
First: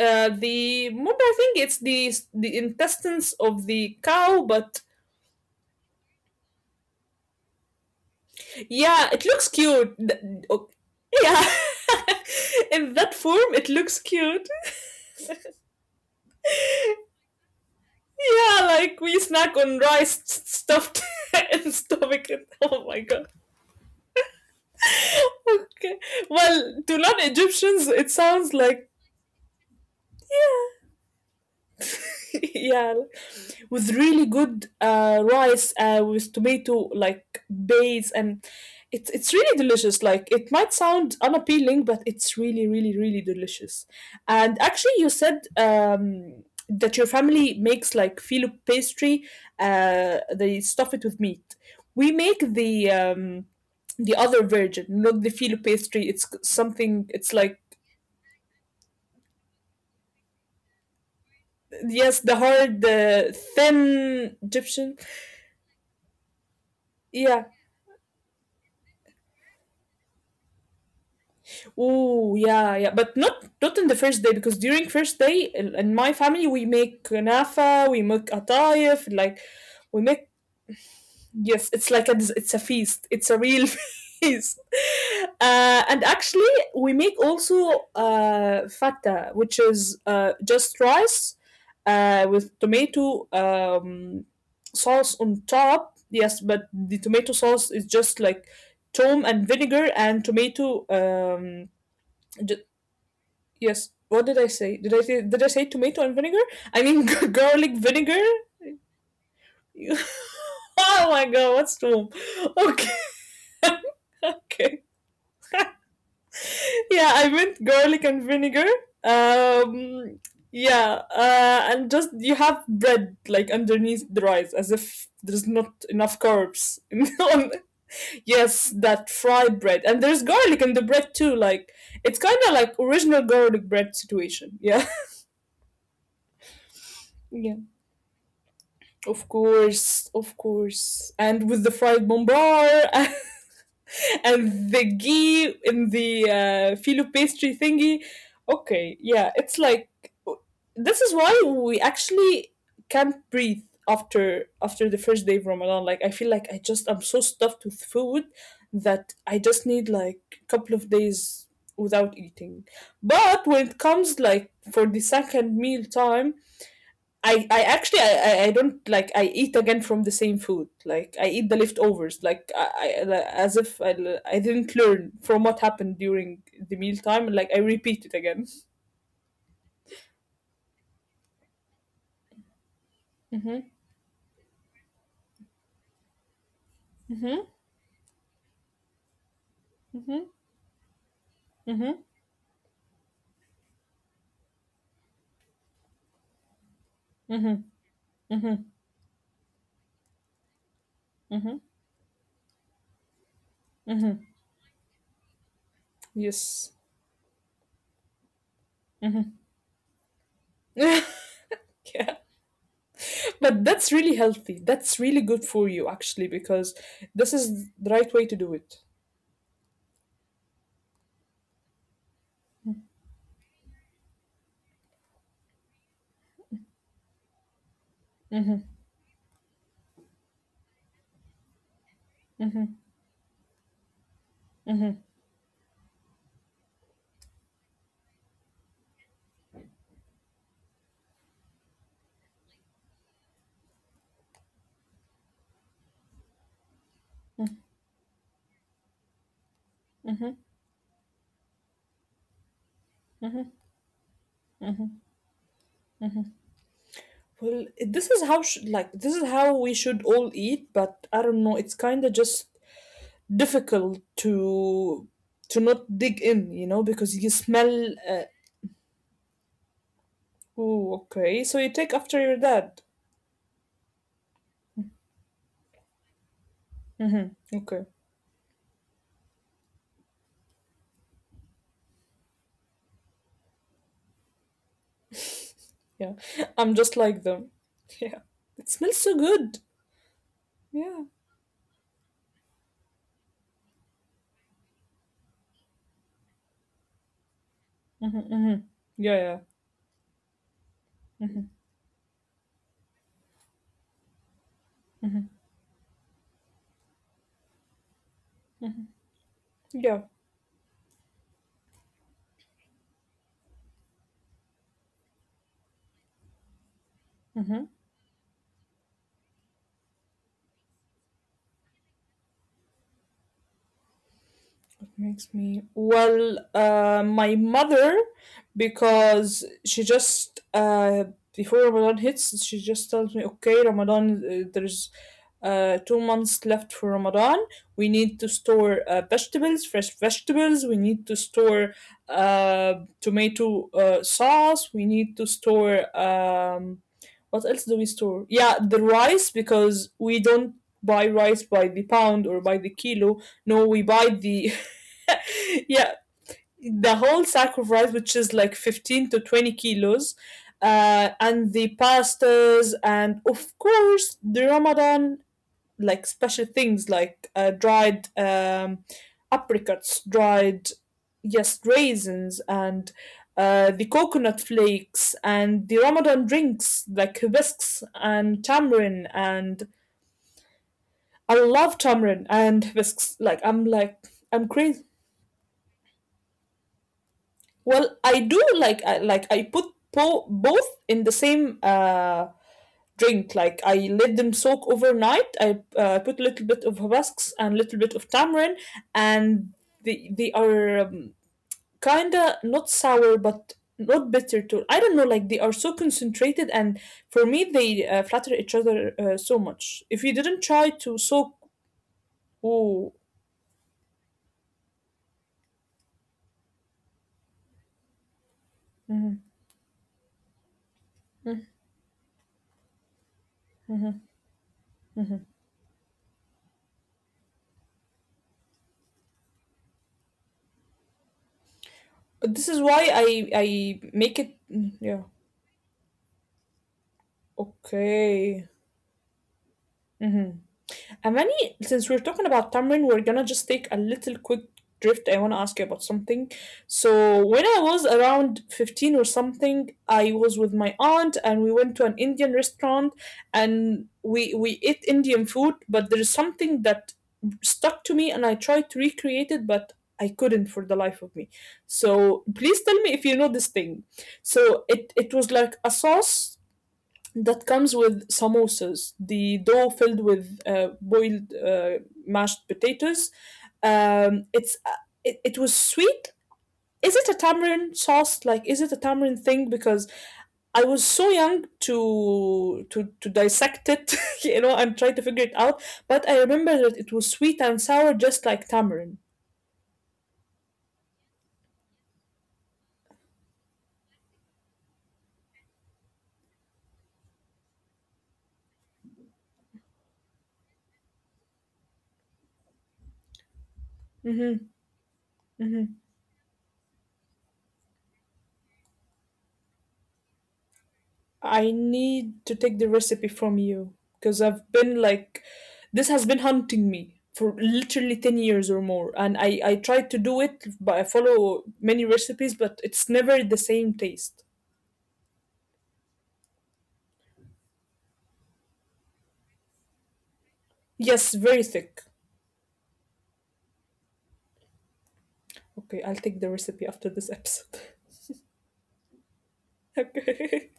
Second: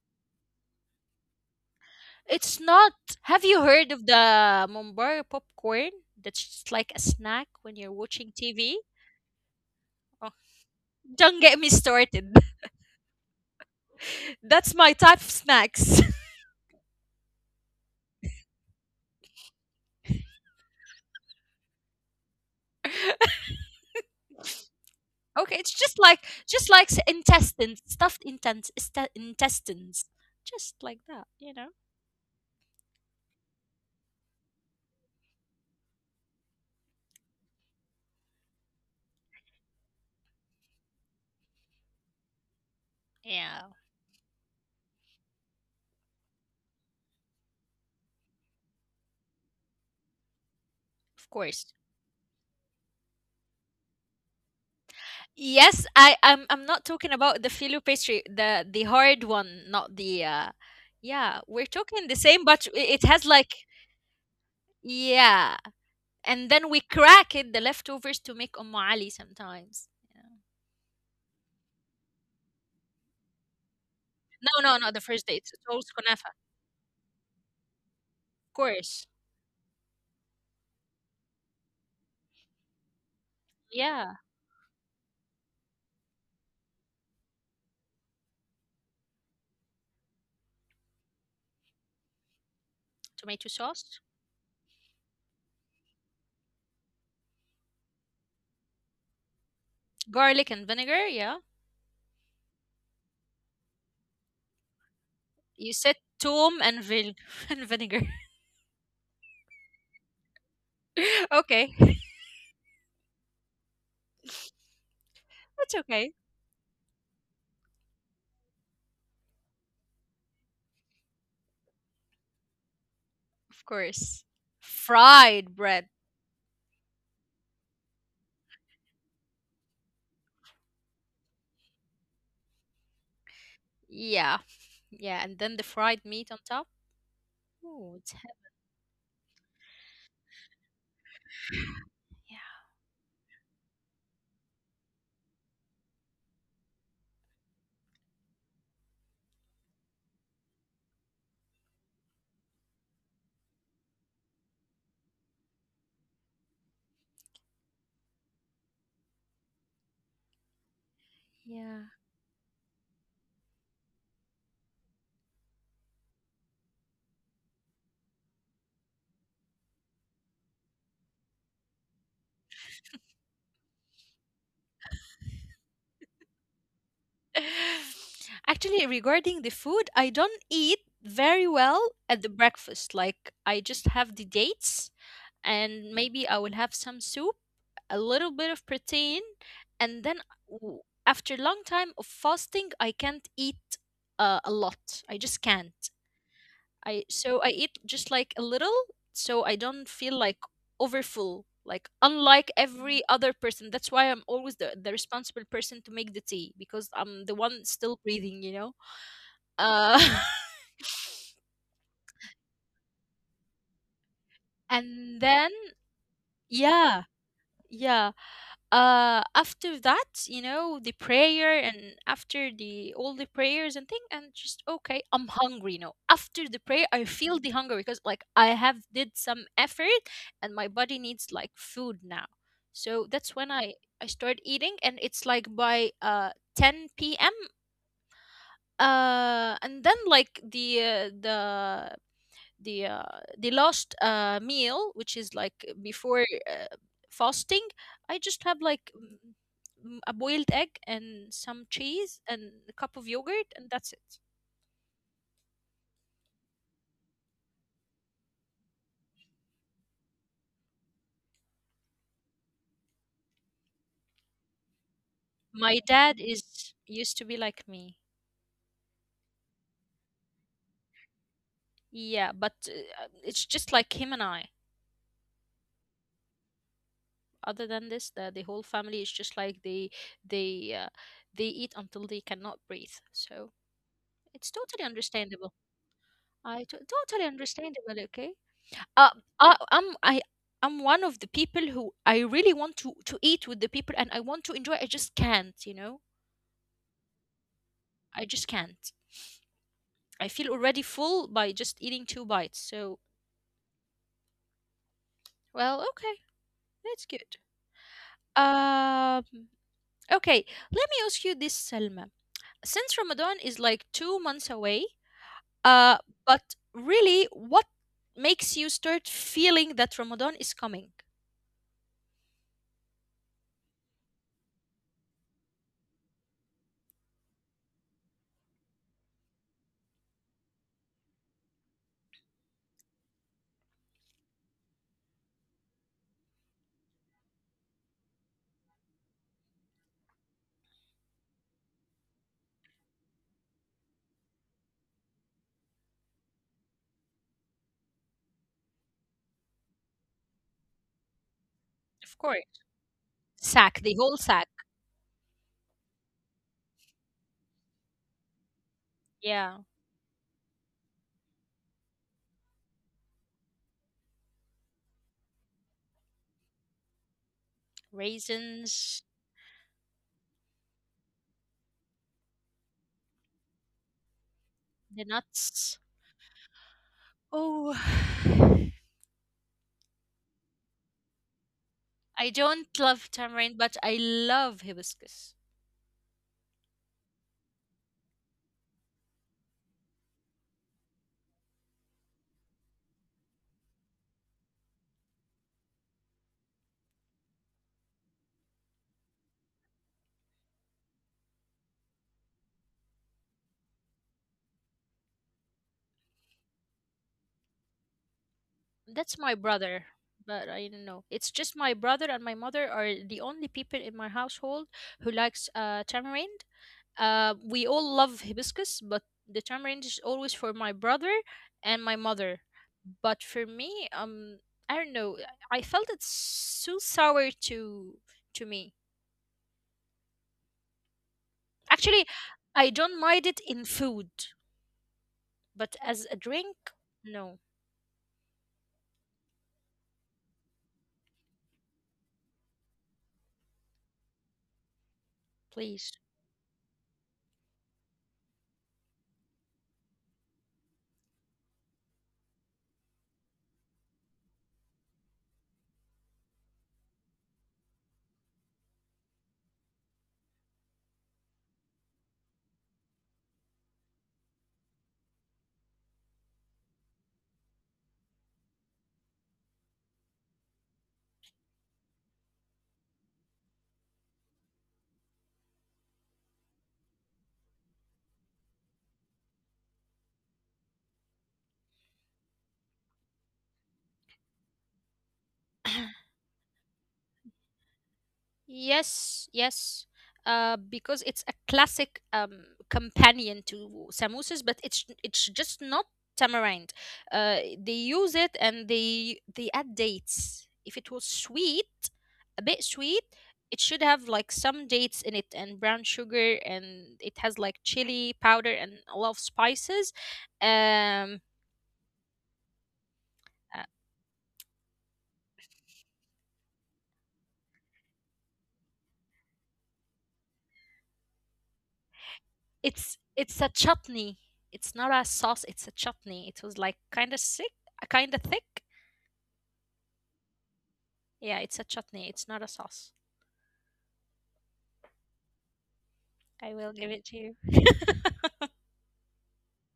Speaker 2: The mumbo, I think it's the
Speaker 1: It's not.
Speaker 2: intestines
Speaker 1: Have you
Speaker 2: of
Speaker 1: heard
Speaker 2: the
Speaker 1: of
Speaker 2: cow,
Speaker 1: the
Speaker 2: but
Speaker 1: Mumbai popcorn? That's just like a snack when you're watching TV.
Speaker 2: yeah, it looks cute. Th-
Speaker 1: Oh,
Speaker 2: o-
Speaker 1: don't
Speaker 2: yeah,
Speaker 1: get me started.
Speaker 2: in that form, it looks cute.
Speaker 1: That's my type of snacks.
Speaker 2: Yeah, like we snack on rice stuffed and stomach. It. Oh my god. Okay.
Speaker 1: Okay, it's just
Speaker 2: Well,
Speaker 1: like
Speaker 2: to non-Egyptians, it
Speaker 1: intestines,
Speaker 2: sounds
Speaker 1: stuffed
Speaker 2: like
Speaker 1: intestines, intestines, just like that, you know?
Speaker 2: yeah, with really good rice with tomato like base and it's really delicious, like it might sound unappealing but it's really really really delicious.
Speaker 1: Yeah,
Speaker 2: And actually you said that your family makes like filo pastry, they stuff it with meat.
Speaker 1: of
Speaker 2: We
Speaker 1: course.
Speaker 2: make the other version, not the filo pastry. It's c-
Speaker 1: Yes, I
Speaker 2: something.
Speaker 1: I'm
Speaker 2: It's
Speaker 1: not
Speaker 2: like
Speaker 1: talking about the filo pastry, the hard one, not the yeah,
Speaker 2: yes,
Speaker 1: we're
Speaker 2: the
Speaker 1: talking the
Speaker 2: hard,
Speaker 1: same, but
Speaker 2: the
Speaker 1: it has like.
Speaker 2: thin Egyptian.
Speaker 1: Yeah, and then we
Speaker 2: Yeah.
Speaker 1: crack it, the leftovers, to make Ali sometimes. Yeah.
Speaker 2: Oh yeah, yeah, but not not in the first day, because during first
Speaker 1: No,
Speaker 2: day
Speaker 1: no, no, the first
Speaker 2: in
Speaker 1: day it's
Speaker 2: my
Speaker 1: it's all
Speaker 2: family we
Speaker 1: kunafa,
Speaker 2: make nafa, we make atayef,
Speaker 1: of
Speaker 2: like
Speaker 1: course.
Speaker 2: we make yes, it's like a des- it's a feast, it's a real feast,
Speaker 1: Yeah,
Speaker 2: and actually we make also fata, which is just rice with tomato
Speaker 1: tomato
Speaker 2: sauce
Speaker 1: sauce,
Speaker 2: on top. Yes, but the tomato sauce is just like tom and vinegar and tomato.
Speaker 1: garlic and vinegar, yeah.
Speaker 2: Yes. What did I say? Did I say tomato and vinegar? I
Speaker 1: You
Speaker 2: mean
Speaker 1: said
Speaker 2: garlic
Speaker 1: tom and
Speaker 2: vinegar.
Speaker 1: vin and vinegar.
Speaker 2: oh my god, what's wrong? Okay,
Speaker 1: Okay,
Speaker 2: okay.
Speaker 1: that's
Speaker 2: Yeah, I
Speaker 1: okay.
Speaker 2: meant garlic and vinegar. Um, yeah, and just you have bread like underneath the rice, as
Speaker 1: Of
Speaker 2: if there's
Speaker 1: course.
Speaker 2: not enough carbs.
Speaker 1: Fried bread.
Speaker 2: on- yes, that fried bread, and there's garlic in the bread too. Like it's kind of like original garlic bread situation. Yeah.
Speaker 1: Yeah. Yeah, and then the fried meat on top. Oh,
Speaker 2: Of course, of course. And with the fried mumbar
Speaker 1: yeah,
Speaker 2: and the ghee in the filo pastry thingy. Okay, yeah, it's like this is why we actually can't breathe after the first day of Ramadan. Like I feel like I'm so stuffed with food that I just need like a couple of days without eating.
Speaker 1: yeah.
Speaker 2: But when it comes like for the second meal time, I don't like I eat again from the same food, like I eat the leftovers, like I li- as if I, l- I didn't learn from what happened during the meal time, like I repeat it again.
Speaker 1: Actually, regarding the food, I don't eat very well at the breakfast. Like, I just have the dates, and maybe I will have some soup, a little bit of
Speaker 2: Mm-hmm,
Speaker 1: protein, and then
Speaker 2: mm-hmm,
Speaker 1: after a long time of fasting, I can't eat a lot. I just can't.
Speaker 2: mm-hmm,
Speaker 1: I
Speaker 2: mm-hmm,
Speaker 1: so I eat just like a little, so I don't feel
Speaker 2: mm-hmm,
Speaker 1: like overfull, like unlike
Speaker 2: mm-hmm.
Speaker 1: every other person. That's why I'm always the responsible
Speaker 2: Yes.
Speaker 1: person to make the tea, because I'm the one still breathing.
Speaker 2: yeah,
Speaker 1: uh
Speaker 2: but that's really healthy. That's really good for you actually
Speaker 1: and
Speaker 2: because
Speaker 1: then,
Speaker 2: this is the right way
Speaker 1: yeah,
Speaker 2: to do it.
Speaker 1: yeah. After that, you know, the prayer, and after the all the prayers and thing, and just okay, I'm hungry. After the prayer I feel the hunger, because like I have did some effort, and my body needs like food now. So that's when I start eating, and it's like by 10 p.m. And then like the uh, the last meal, which is like before uh, fasting. I just have like a boiled egg and some cheese and a cup of yogurt, and that's it.
Speaker 2: Well, this is how this is how we should all eat, but I don't know. It's kind of just difficult to not dig in, you know,
Speaker 1: My
Speaker 2: because you
Speaker 1: dad
Speaker 2: smell.
Speaker 1: is used to be like me.
Speaker 2: Ooh, okay. So you take after your dad.
Speaker 1: Yeah, but it's just like him and I.
Speaker 2: Mm-hmm. Okay.
Speaker 1: Other than this, the whole family is just like they uh, they eat until they cannot breathe. So it's
Speaker 2: Yeah,
Speaker 1: totally
Speaker 2: I'm just
Speaker 1: understandable.
Speaker 2: like them.
Speaker 1: I
Speaker 2: Yeah,
Speaker 1: to-
Speaker 2: it
Speaker 1: totally
Speaker 2: smells so
Speaker 1: understandable.
Speaker 2: good.
Speaker 1: Okay. uh,
Speaker 2: Yeah.
Speaker 1: I, I'm I I'm one of the people who I really want to eat with the people and I want to enjoy. I just can't.
Speaker 2: Mm-hmm, mm-hmm. Yeah,
Speaker 1: I just can't. I feel already full by just eating two bites. So well, okay, that's good.
Speaker 2: yeah, yeah.
Speaker 1: Um, okay, let me ask you this, Selma. Since Ramadan is like 2 months away, uh, but really, what makes you start feeling that Ramadan is coming?
Speaker 2: Makes me, well, my mother, because she just before Ramadan hits she just tells me, okay Ramadan, there's 2 months left for Ramadan. We need to store vegetables, fresh vegetables. We need to store uh tomato sauce. We need to store what else do we store? Yeah, the rice, because we don't buy rice by the pound or by the kilo.
Speaker 1: Of
Speaker 2: No,
Speaker 1: course,
Speaker 2: we buy the
Speaker 1: sack the whole sack.
Speaker 2: yeah, the whole sack of rice, which is like 15 to 20 kilos.
Speaker 1: Yeah,
Speaker 2: And the pastas, and of course the Ramadan like special things, like dried apricots,
Speaker 1: raisins,
Speaker 2: dried yes, raisins, and the coconut flakes and the Ramadan
Speaker 1: the
Speaker 2: drinks
Speaker 1: nuts.
Speaker 2: like hibiscus and
Speaker 1: Oh,
Speaker 2: tamarind. And I love tamarind and hibiscus, like
Speaker 1: I
Speaker 2: I'm
Speaker 1: don't
Speaker 2: like
Speaker 1: love
Speaker 2: I'm
Speaker 1: tamarind,
Speaker 2: crazy.
Speaker 1: but I love hibiscus.
Speaker 2: Well, I do like I put po- both in the same drink. Like I let them soak overnight. I put a little bit of hibiscus and a little bit of tamarind, and they are kinda not sour but not bitter too. I don't know. Like they are so concentrated, and for me they flatter each other so much. If you
Speaker 1: That's
Speaker 2: didn't
Speaker 1: my
Speaker 2: try to
Speaker 1: brother,
Speaker 2: soak,
Speaker 1: but I don't know. It's just my
Speaker 2: oh,
Speaker 1: brother and my mother are the only people in my household who likes tamarind. We all love hibiscus, but the tamarind is always for my brother and my mother. But for me, I don't know. I felt it's too sour to me.
Speaker 2: this is why
Speaker 1: Actually,
Speaker 2: I
Speaker 1: I don't
Speaker 2: make it.
Speaker 1: mind it
Speaker 2: Mm,
Speaker 1: in
Speaker 2: yeah.
Speaker 1: food, but as a drink,
Speaker 2: Okay.
Speaker 1: no.
Speaker 2: Mm-hmm. Amani, since we're talking about tamarind, we're gonna just take a little quick drift. I wanna ask you about something.
Speaker 1: Please.
Speaker 2: So when I was around 15 or something, I was with my aunt and we went to an Indian restaurant, and we ate Indian food, but there's something that stuck to me and I tried to recreate it, but I couldn't for the life of me. So please tell me if you know this thing. So it was like a sauce that comes with samosas, the dough filled with boiled mashed potatoes. It's it, it was sweet. Is it a tamarind sauce? Like, is it a tamarind thing? Because I was so young to dissect it, you know, and try to figure it out. But I remember that it was sweet and sour, just like tamarind.
Speaker 1: Yes, yes. Because it's a classic companion to samosas, but it's just not tamarind. They use it and they add dates. If it was sweet, a bit sweet,
Speaker 2: Hmm.
Speaker 1: it should have like some
Speaker 2: Hmm.
Speaker 1: dates in it and brown sugar, and it has like chili powder and a lot of spices.
Speaker 2: I
Speaker 1: Um,
Speaker 2: need to take the recipe from you, because I've been like, this has been hunting me for literally 10 years or more. And I tried to do it, but I follow many recipes, but it's never the same
Speaker 1: it's
Speaker 2: taste.
Speaker 1: it's a chutney. It's not a sauce. It's a chutney. It was like kind of sick, kind of thick.
Speaker 2: Yes, very thick.
Speaker 1: Yeah, it's a chutney. It's not a sauce.
Speaker 2: Okay, I'll take the recipe after this
Speaker 1: I will
Speaker 2: episode.
Speaker 1: give it to you.
Speaker 2: okay.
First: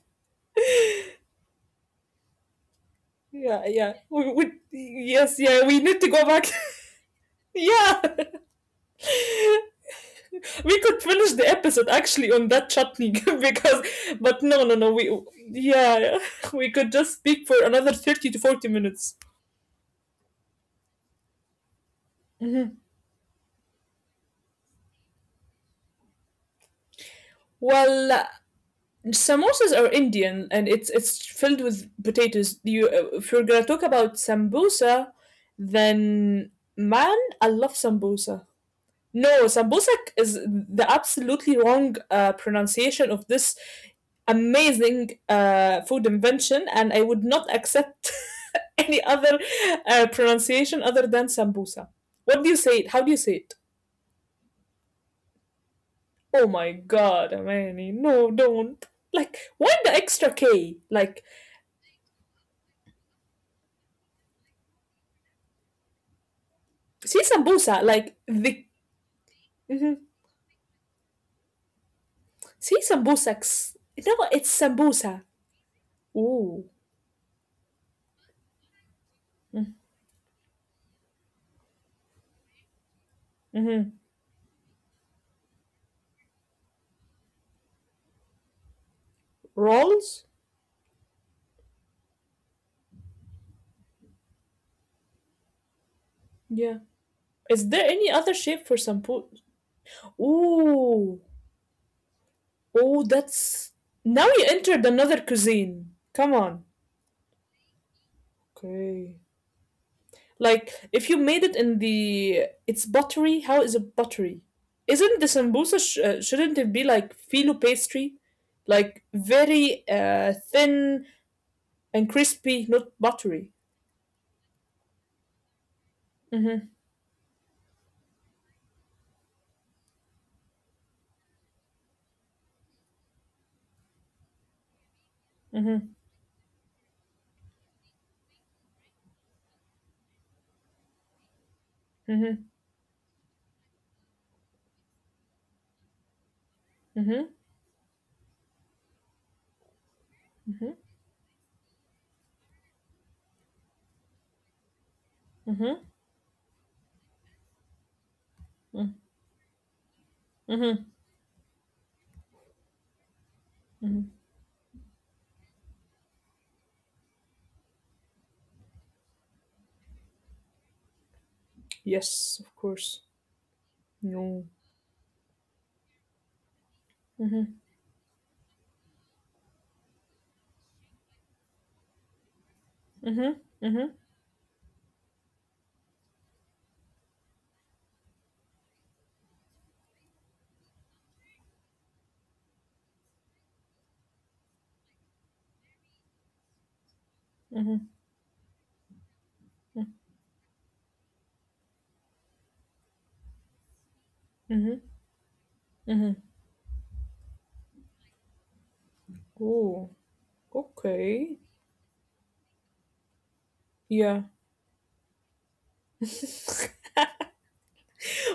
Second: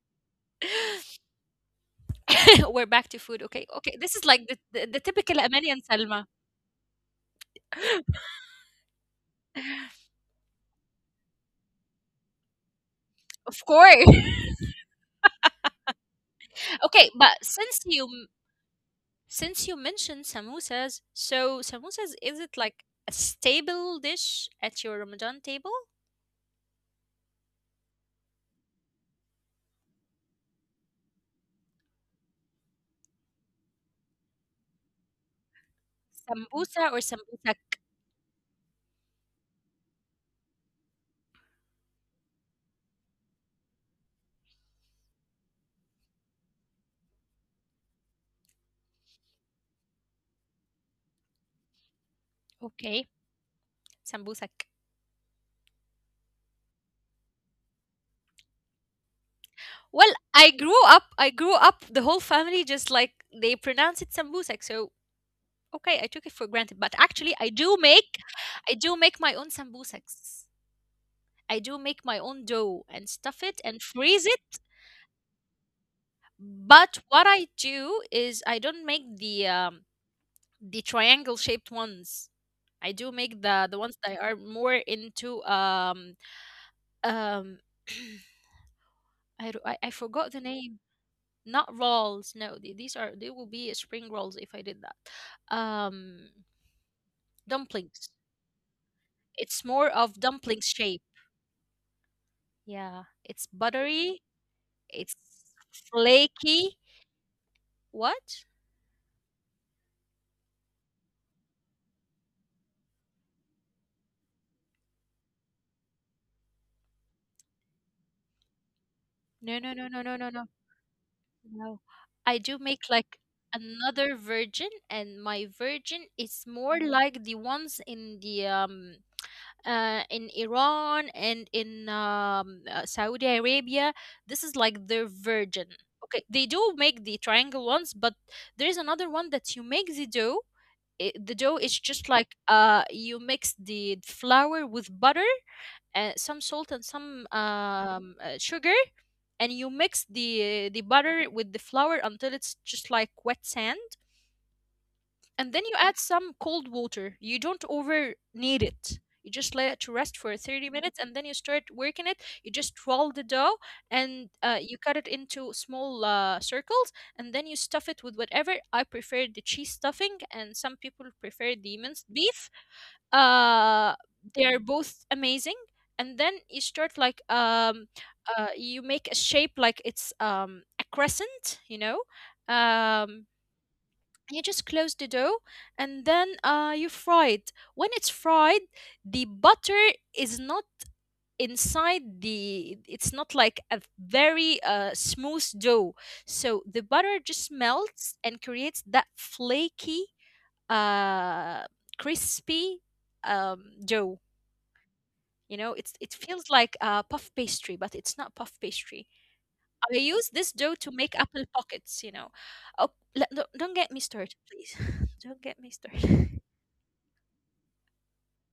Speaker 1: We're back to food.
Speaker 2: Yeah,
Speaker 1: Okay,
Speaker 2: yeah.
Speaker 1: okay. This is
Speaker 2: We,
Speaker 1: like
Speaker 2: we,
Speaker 1: the
Speaker 2: yes,
Speaker 1: typical
Speaker 2: yeah,
Speaker 1: Amani
Speaker 2: we
Speaker 1: and
Speaker 2: need to
Speaker 1: Salma.
Speaker 2: go back. yeah. We could finish the episode actually on that chutney
Speaker 1: Of course.
Speaker 2: because but no no no we yeah yeah. We
Speaker 1: Okay,
Speaker 2: could
Speaker 1: but
Speaker 2: just speak for another 30 to 40 minutes
Speaker 1: since you mentioned samosas, so samosas is it like a staple dish at your Ramadan table?
Speaker 2: Well, samosas are indian and it's filled with potatoes you if you're gonna talk about sambosa then
Speaker 1: Sambusa or
Speaker 2: man
Speaker 1: sambusak?
Speaker 2: I love sambosa. No, Sambusak is the absolutely wrong pronunciation of this amazing food invention, and I would not accept any other pronunciation other than sambusa. What do you say it? How
Speaker 1: Okay,
Speaker 2: do you say it?
Speaker 1: sambusak.
Speaker 2: Oh my god, Amani, no, don't. Like, why the
Speaker 1: Well,
Speaker 2: extra K?
Speaker 1: I
Speaker 2: Like,
Speaker 1: grew up. The whole family just like they pronounce it sambusak. So okay, I took it for granted. But
Speaker 2: see
Speaker 1: actually,
Speaker 2: sambusa, like,
Speaker 1: I
Speaker 2: the.
Speaker 1: do make my own
Speaker 2: Hmm
Speaker 1: sambusaks. I do make my own dough
Speaker 2: See
Speaker 1: and stuff it
Speaker 2: sambusaks.
Speaker 1: and freeze
Speaker 2: No,
Speaker 1: it.
Speaker 2: it's sambusa. Ooh.
Speaker 1: But what I do is I don't make the triangle shaped ones. I do make the ones
Speaker 2: Hmm
Speaker 1: that are more into um I, do- I forgot the
Speaker 2: Rolls?
Speaker 1: name. Not rolls, no, these are, they will be spring rolls if I did that. um
Speaker 2: Yeah. Is there
Speaker 1: dumplings
Speaker 2: any other shape for sampu?
Speaker 1: It's more of dumpling shape.
Speaker 2: Ooh,
Speaker 1: Yeah,
Speaker 2: oh,
Speaker 1: it's
Speaker 2: that's
Speaker 1: buttery,
Speaker 2: now you entered
Speaker 1: it's
Speaker 2: another cuisine. Come
Speaker 1: flaky.
Speaker 2: on.
Speaker 1: What?
Speaker 2: Okay. Like if you made it in the it's buttery. How is it buttery? Isn't the sambusa, shouldn't it be like filo pastry, like
Speaker 1: No, no, no, no,
Speaker 2: very
Speaker 1: no, no, no,
Speaker 2: thin
Speaker 1: no.
Speaker 2: and
Speaker 1: I do make
Speaker 2: crispy, not
Speaker 1: like
Speaker 2: buttery?
Speaker 1: another virgin, and my virgin is more
Speaker 2: Mm-hmm.
Speaker 1: like the ones in Iran and in Saudi Arabia. This is like their version.
Speaker 2: Mm-hmm.
Speaker 1: Okay, they do make the triangle ones, but there is another one that you make the dough. I the dough is just like
Speaker 2: Mm-hmm.
Speaker 1: you mix the flour with butter, some salt and some
Speaker 2: Mm-hmm.
Speaker 1: sugar, and you mix the butter with the flour until it's just like wet sand and then you
Speaker 2: Mm-hmm. Mm-hmm.
Speaker 1: add some cold water. You don't over knead it.
Speaker 2: Mm-hmm.
Speaker 1: You just let it to rest for 30 minutes
Speaker 2: Mm-hmm.
Speaker 1: and then you start working it. You just roll the dough
Speaker 2: Mm-hmm.
Speaker 1: and you cut it into small circles and then you stuff it with whatever. I prefer the cheese stuffing and some people prefer the minced beef.
Speaker 2: Yes, of course.
Speaker 1: Uh, they are
Speaker 2: No.
Speaker 1: both amazing. And then you start like
Speaker 2: Mm-hmm.
Speaker 1: you make a shape like it's a crescent, um,
Speaker 2: Mm-hmm. Mm-hmm.
Speaker 1: you just close the dough and then you fry it when it's fried the butter is not inside the it's not like a very smooth dough, so the butter just melts and creates that flaky, uh, crispy, dough.
Speaker 2: Mm-hmm.
Speaker 1: You know, it
Speaker 2: Mm-hmm.
Speaker 1: feels like puff pastry but it's not puff pastry. I
Speaker 2: Oh,
Speaker 1: use this dough to make apple
Speaker 2: okay.
Speaker 1: pockets. Oh, don't get me started,
Speaker 2: Yeah.
Speaker 1: please. Don't get me started.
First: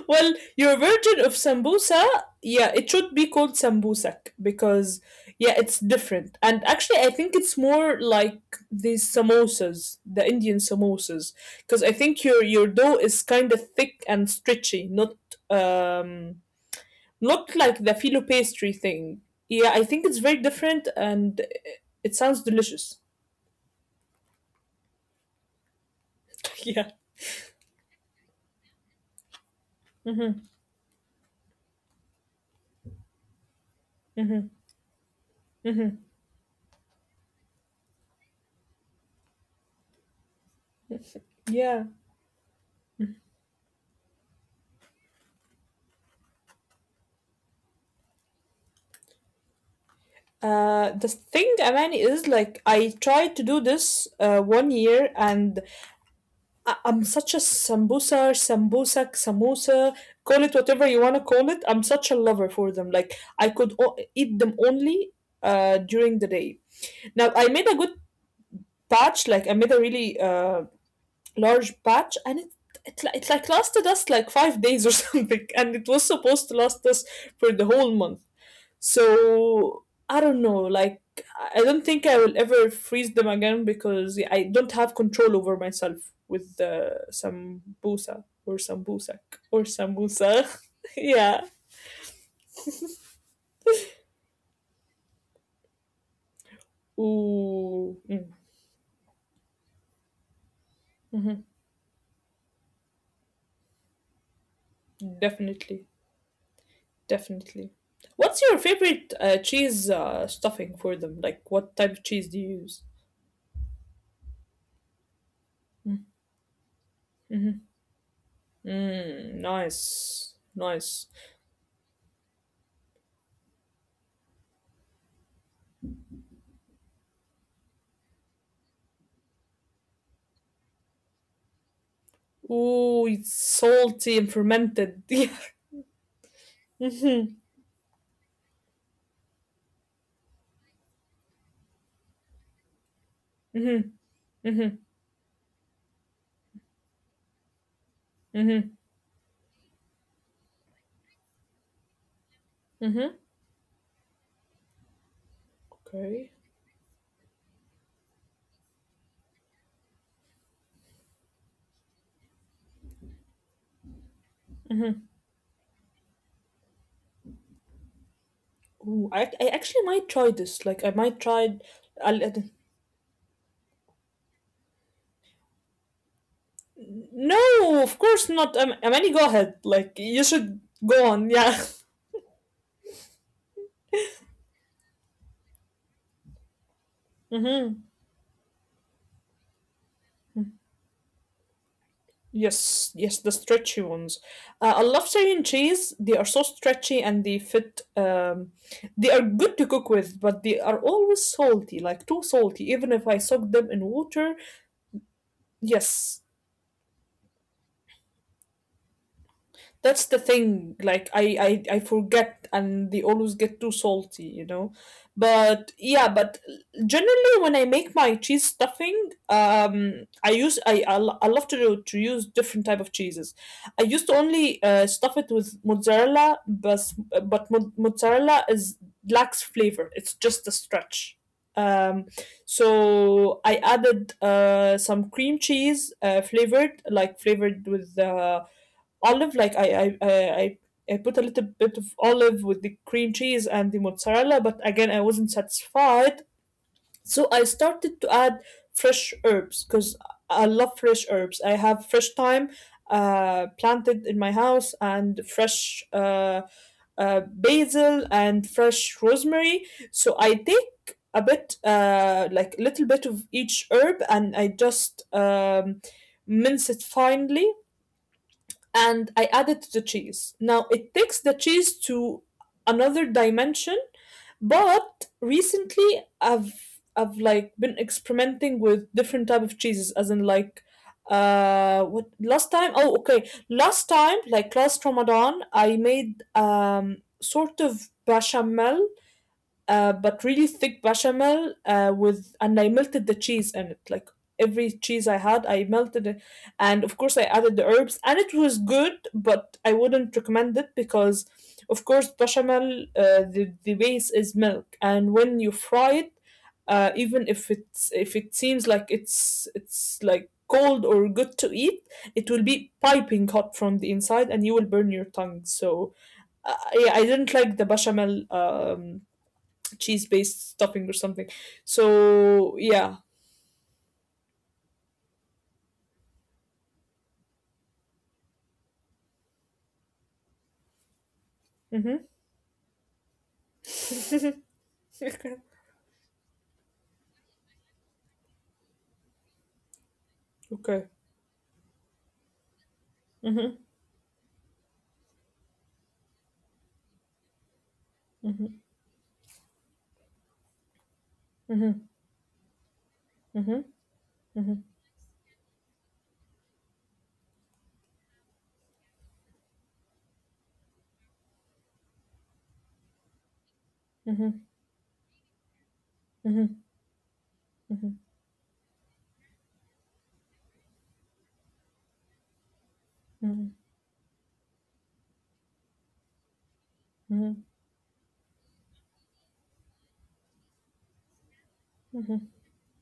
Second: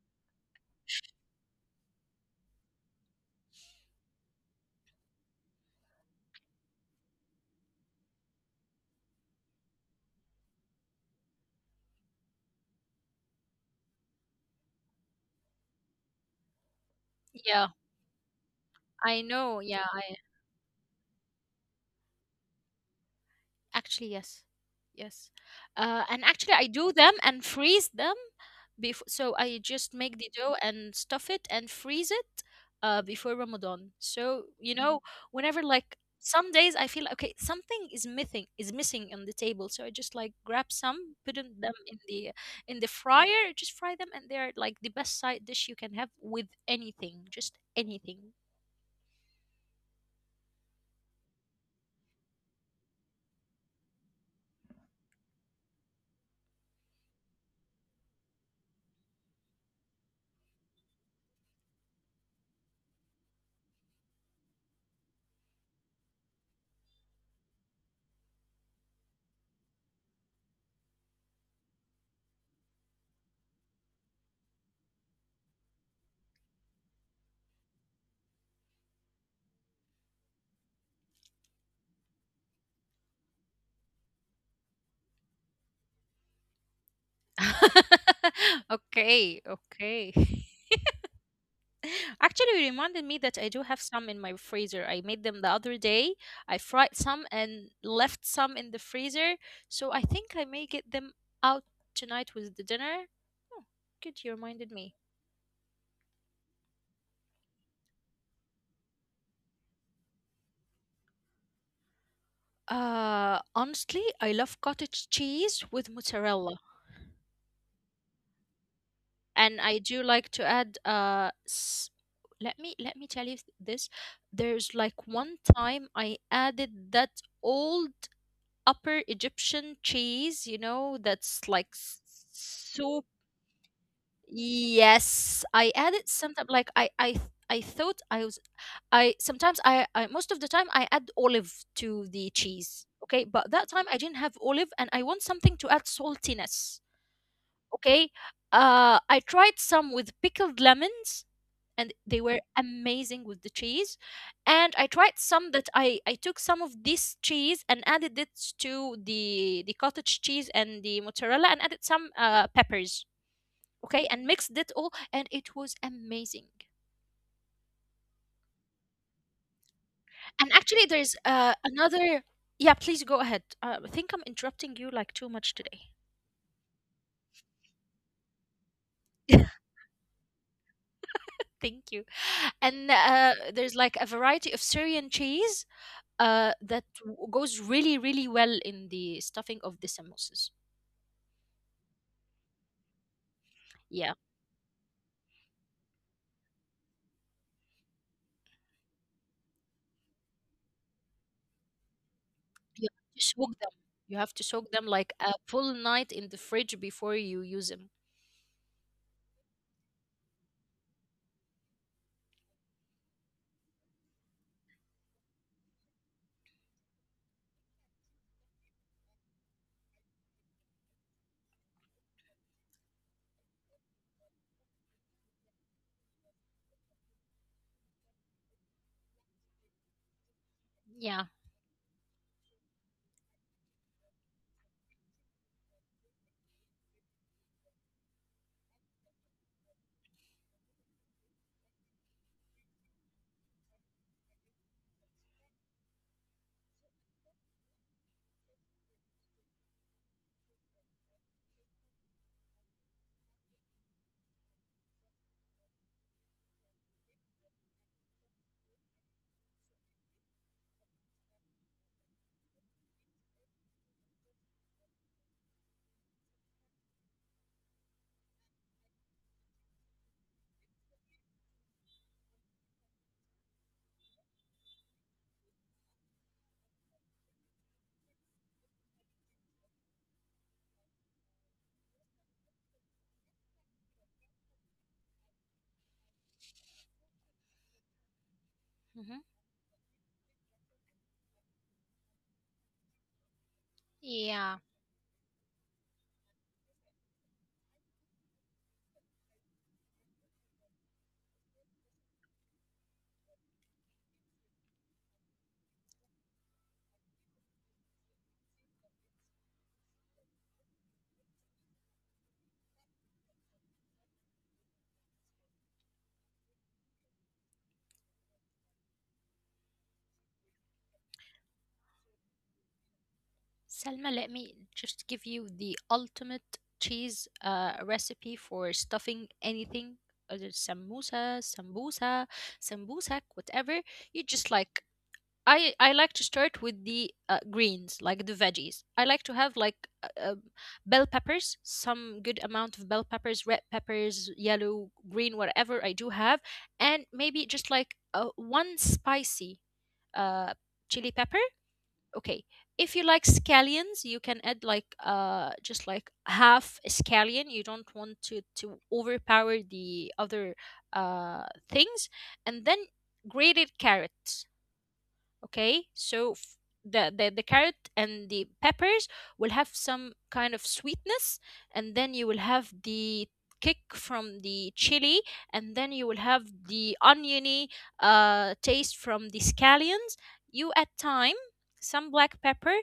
Speaker 2: well, your version of sambusa, yeah, it should be called sambusak because, yeah, it's different. And actually, I think it's more like the samosas, the Indian samosas, because I think your dough is kind of thick and stretchy, not um, not
Speaker 1: Yeah,
Speaker 2: like the filo pastry thing.
Speaker 1: I know.
Speaker 2: Yeah, I
Speaker 1: Yeah, I
Speaker 2: think it's very different, and it sounds delicious.
Speaker 1: actually, yes, yes, and actually I
Speaker 2: yeah.
Speaker 1: do them and freeze them before. So I just make the dough and stuff it and freeze it before Ramadan. So whenever, like,
Speaker 2: Mm-hmm.
Speaker 1: some days I feel okay, something is missing on the table. So I just like grab some, put in them
Speaker 2: Yeah.
Speaker 1: in the fryer, just fry them, and they're like the best side dish you can have with anything, just anything.
Speaker 2: The thing, Amani, is like I tried to do this 1 year, and I'm such a samosa, call it whatever you wanna call it. I'm such a lover for them. Like I could eat them only during the day. Now I made a good patch, like I made a really large patch, and it. It like lasted us like 5 days or something and it was supposed to last us for the whole month so I don't know, like I don't think I will ever freeze them again because I don't have control over myself with the sambusa or sambusak
Speaker 1: Okay,
Speaker 2: or
Speaker 1: okay.
Speaker 2: sambusa. yeah.
Speaker 1: Actually, you reminded me that I do have some in my freezer. I made them the other day. I fried some and
Speaker 2: Ooh.
Speaker 1: left
Speaker 2: Mm.
Speaker 1: some in the freezer. So I think I may get
Speaker 2: Mhm.
Speaker 1: them out tonight with the dinner. Oh, good, you reminded me.
Speaker 2: Definitely. Definitely. What's your favorite cheese stuffing for them? Like, what type of cheese do you use?
Speaker 1: Honestly, I love cottage cheese with
Speaker 2: Mm-hmm.
Speaker 1: mozzarella,
Speaker 2: Mm, nice.
Speaker 1: and I
Speaker 2: Nice.
Speaker 1: do like to add. Let me tell you this. There's like one time I added that old upper Egyptian cheese, you know, that's like
Speaker 2: Ooh, it's
Speaker 1: soup.
Speaker 2: salty and fermented. Yeah.
Speaker 1: Yes, I added
Speaker 2: Mm-hmm.
Speaker 1: sometimes like I thought I was. I sometimes I most of the time I add olive to the cheese.
Speaker 2: mm-hmm.
Speaker 1: Okay, but that
Speaker 2: Mm-hmm.
Speaker 1: time I didn't have olive and I want something to add saltiness.
Speaker 2: Mm-hmm.
Speaker 1: Okay? I tried some with pickled lemons and they
Speaker 2: Mm-hmm.
Speaker 1: were amazing with the cheese. And I tried
Speaker 2: Okay.
Speaker 1: some that I took some of this cheese and added it to the cottage cheese and the mozzarella and added some peppers. Okay, and mixed it all, and it was amazing.
Speaker 2: Ooh, I actually might try this. Like, I
Speaker 1: And
Speaker 2: might
Speaker 1: actually,
Speaker 2: try.
Speaker 1: there's
Speaker 2: I'll, I
Speaker 1: another. Yeah, please go ahead. I think I'm interrupting you like too much today.
Speaker 2: no, of course not. Amani, go ahead. Like, you should go on. Yeah.
Speaker 1: Thank you. And there's like a variety of Syrian cheese that
Speaker 2: Mm-hmm.
Speaker 1: goes really, really well in the stuffing of the samosas.
Speaker 2: Yes, yes, the stretchy ones. I
Speaker 1: Yeah.
Speaker 2: love Syrian cheese. They are so stretchy and they fit. They are good to cook with, but they are always salty, like too salty. Even if I soak
Speaker 1: You
Speaker 2: them
Speaker 1: have
Speaker 2: in
Speaker 1: to soak
Speaker 2: water,
Speaker 1: them. You have to soak them like a
Speaker 2: yes,
Speaker 1: full night in the fridge before you use them.
Speaker 2: that's the thing. Like I forget, and they always get too salty, you know. But yeah, but generally when I make my cheese stuffing, I use I love to do, to use different type of cheeses. I used to only stuff it with mozzarella, but mozzarella is lacks flavor. It's just a stretch.
Speaker 1: Yeah.
Speaker 2: Um, so I added some cream cheese flavored, like flavored with olive like I I put a little bit of olive with the cream cheese and the mozzarella, but again I wasn't satisfied. So I started to add fresh herbs because I love fresh herbs. I have fresh thyme planted in my house and fresh basil and fresh rosemary. So I take a bit, like a little bit of each herb, and I just mince it finely and I added the cheese. Now it takes the cheese to another dimension, but recently I've like been experimenting with different type of cheeses, as in like what last time oh okay last time like last Ramadan I made sort of bechamel
Speaker 1: Hmm.
Speaker 2: but really thick bechamel with and I melted the cheese in it. Like every cheese
Speaker 1: Yeah.
Speaker 2: I had, I melted it, and of course I added the herbs, and it was good. But I wouldn't recommend it because, of course, bechamel the base is milk, and when you fry it, even if it's if it seems like it's like cold or good to eat it will be piping hot from the inside and you will burn your tongue so yeah I didn't like the bechamel cheese based stuffing or something. So yeah.
Speaker 1: Selma, let me just give you the ultimate cheese recipe for stuffing anything, whether it's samosa,
Speaker 2: Mm-hmm.
Speaker 1: sambusa, sambusak, whatever. You just like I like to start with the greens, like the veggies. I like to have like
Speaker 2: Okay.
Speaker 1: bell peppers, some good amount of bell peppers, red
Speaker 2: Mm-hmm.
Speaker 1: peppers, yellow, green, whatever I do have, and maybe just like one spicy uh chili pepper.
Speaker 2: Mm-hmm.
Speaker 1: Okay. If you like
Speaker 2: Mm-hmm.
Speaker 1: scallions, you can
Speaker 2: Mm-hmm.
Speaker 1: add like just like half a scallion. You don't want to overpower the other uh things, and then grated carrots.
Speaker 2: Mm-hmm.
Speaker 1: Okay, so the, the carrot
Speaker 2: Mm-hmm.
Speaker 1: and the peppers will have some kind of sweetness, and then you will have the
Speaker 2: Mm-hmm.
Speaker 1: kick from the chili, and then you will have the oniony taste from the scallions. You add thyme, some
Speaker 2: Mm-hmm.
Speaker 1: black pepper.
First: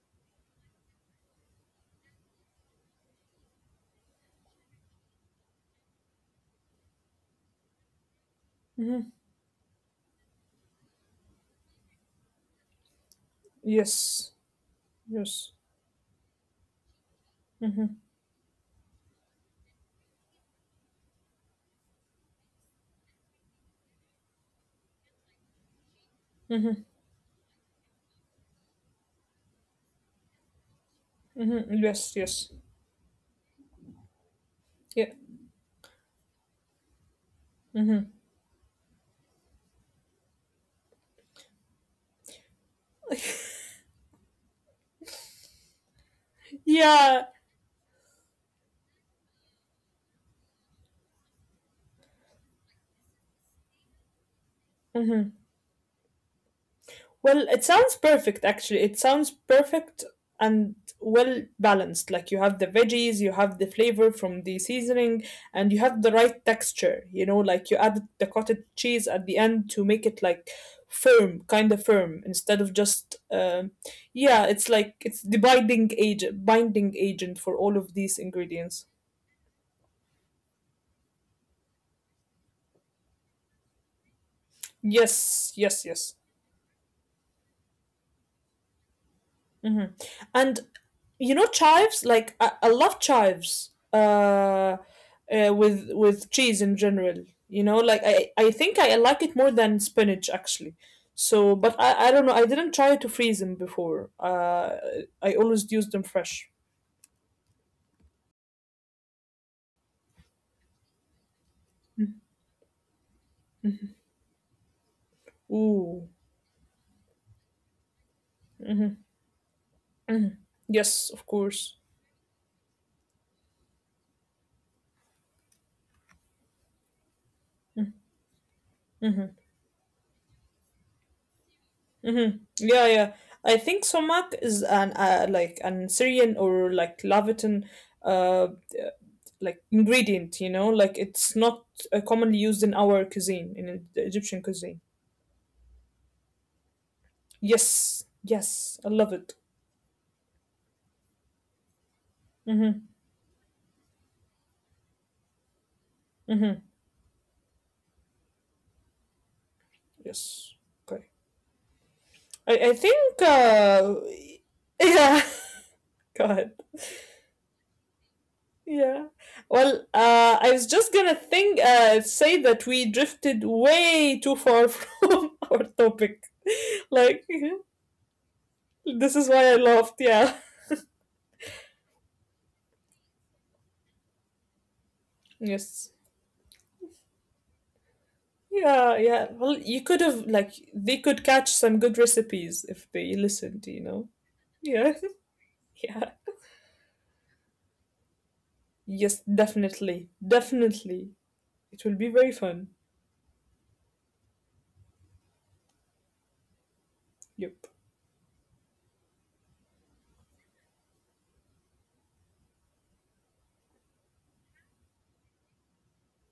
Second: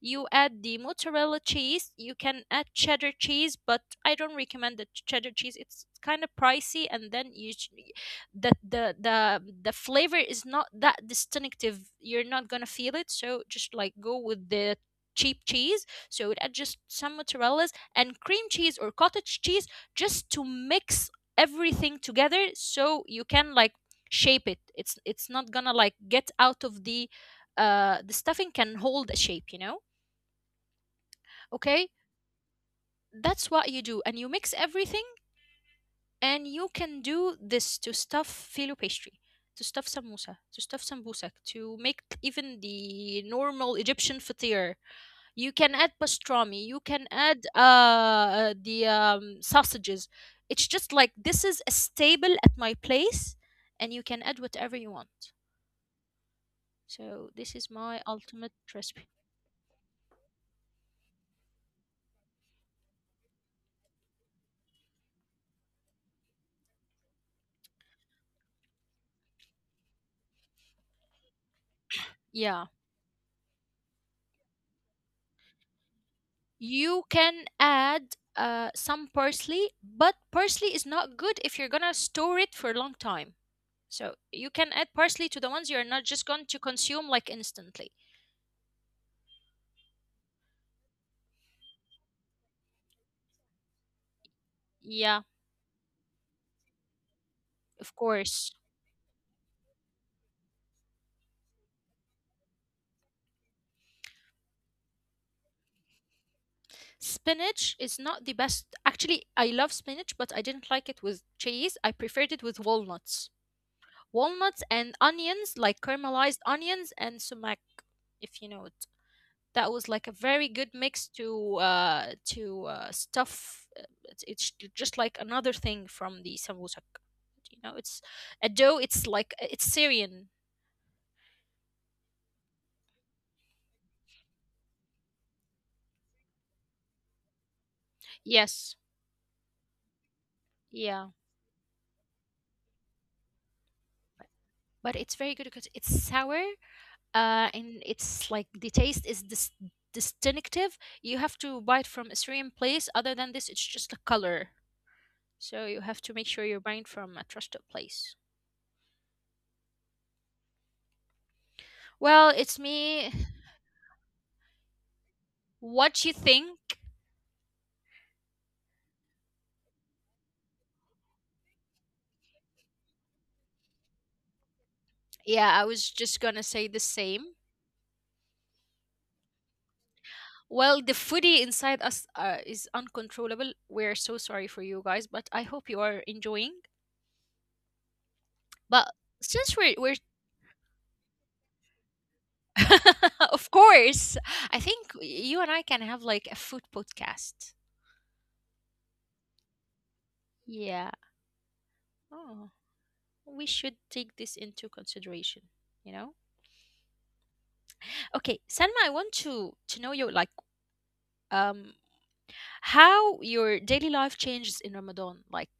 Speaker 1: You add the mozzarella cheese. You can add cheddar cheese, but I don't recommend the cheddar cheese. It's kind of pricey, and then that the
Speaker 2: Mm-hmm.
Speaker 1: the the flavor is not that distinctive. You're not gonna feel it, so just like go
Speaker 2: Yes.
Speaker 1: with the cheap
Speaker 2: Yes.
Speaker 1: cheese. So add just some mozzarellas
Speaker 2: Mm-hmm.
Speaker 1: and cream cheese or cottage cheese just to mix everything together, so you can like shape it. It's not gonna like get out of the. The stuffing can hold a shape.
Speaker 2: Mm-hmm.
Speaker 1: Okay,
Speaker 2: Yes. Yes.
Speaker 1: that's what you do, and you mix everything,
Speaker 2: Yeah.
Speaker 1: and you can do this to
Speaker 2: Mm-hmm.
Speaker 1: stuff filo pastry, to stuff samosa, to stuff sambusak, to make even the normal Egyptian fatir. You can add pastrami, you can
Speaker 2: Yeah.
Speaker 1: add the sausages. It's just like this is a stable at my place, and you can add whatever you want.
Speaker 2: Mm-hmm.
Speaker 1: So
Speaker 2: Well,
Speaker 1: this
Speaker 2: it
Speaker 1: is
Speaker 2: sounds
Speaker 1: my
Speaker 2: perfect
Speaker 1: ultimate
Speaker 2: actually. It
Speaker 1: recipe.
Speaker 2: sounds perfect and well balanced. Like you have the veggies, you have the flavor from the seasoning, and you have the right texture. You know, like you added the cottage cheese at the end to make it like firm, kind of firm,
Speaker 1: Yeah,
Speaker 2: instead of just yeah, it's like it's the
Speaker 1: you
Speaker 2: binding
Speaker 1: can
Speaker 2: agent for all
Speaker 1: add
Speaker 2: of these
Speaker 1: some
Speaker 2: ingredients.
Speaker 1: parsley, but parsley is not good if you're gonna store it for a long time. So you can add parsley to the ones
Speaker 2: Yes,
Speaker 1: you're
Speaker 2: yes,
Speaker 1: not just
Speaker 2: yes.
Speaker 1: going to consume like instantly.
Speaker 2: hmm And you know chives, like I love chives
Speaker 1: Yeah,
Speaker 2: with cheese in general. You know,
Speaker 1: of
Speaker 2: like I
Speaker 1: course.
Speaker 2: I think I like it more than spinach actually. So, but I don't know. I didn't try to freeze them before. I always use them fresh.
Speaker 1: Spinach is not the best. Actually, I love spinach, but I didn't like it with cheese. I preferred it with walnuts. Walnuts and onions, like
Speaker 2: Ooh,
Speaker 1: caramelized onions and sumac, if you know it. That was like a very good mix
Speaker 2: yes, of
Speaker 1: to
Speaker 2: course.
Speaker 1: stuff. It's just like another thing from the sambusak. You know, it's a dough. It's
Speaker 2: Mm-hmm.
Speaker 1: like it's Syrian.
Speaker 2: Mm-hmm. Yeah, yeah. I think Somak is an like an Syrian or like Lavitan uh
Speaker 1: Yes.
Speaker 2: uh, like ingredient, you know, like
Speaker 1: Yeah.
Speaker 2: it's not commonly used in our cuisine, in the Egyptian cuisine.
Speaker 1: But it's very good because it's sour, and
Speaker 2: Yes,
Speaker 1: it's like the
Speaker 2: yes, I love
Speaker 1: taste is
Speaker 2: it.
Speaker 1: distinctive. You have to buy it from a certain
Speaker 2: Mm-hmm.
Speaker 1: place. Other than this, it's just a color, so you have to make sure
Speaker 2: Mm-hmm.
Speaker 1: you're buying from a trusted place.
Speaker 2: Yes. Okay.
Speaker 1: Well,
Speaker 2: I,
Speaker 1: it's
Speaker 2: I
Speaker 1: me.
Speaker 2: think yeah.
Speaker 1: What you
Speaker 2: God.
Speaker 1: think?
Speaker 2: Yeah. Well, I was just gonna think, say that we drifted way too far from
Speaker 1: Yeah,
Speaker 2: our
Speaker 1: I was just
Speaker 2: topic.
Speaker 1: gonna say the
Speaker 2: Like,
Speaker 1: same.
Speaker 2: this is why I laughed. Yeah.
Speaker 1: Well, the foodie inside us, is uncontrollable. We're so sorry for you guys, but I hope you
Speaker 2: Yes.
Speaker 1: are enjoying. But
Speaker 2: Yeah, yeah. Well,
Speaker 1: since we're,
Speaker 2: you
Speaker 1: we're
Speaker 2: could have, like, they could catch some good recipes if they
Speaker 1: of
Speaker 2: listened, you know?
Speaker 1: course. I
Speaker 2: Yeah.
Speaker 1: think you and I can
Speaker 2: Yeah.
Speaker 1: have like a food podcast.
Speaker 2: Yes, definitely.
Speaker 1: Yeah.
Speaker 2: Definitely. It will be very
Speaker 1: Oh,
Speaker 2: fun.
Speaker 1: we should take this into consideration, you know?
Speaker 2: Yep.
Speaker 1: Okay, Selma, I want to know your, like, um how your daily life changes in Ramadan. Like,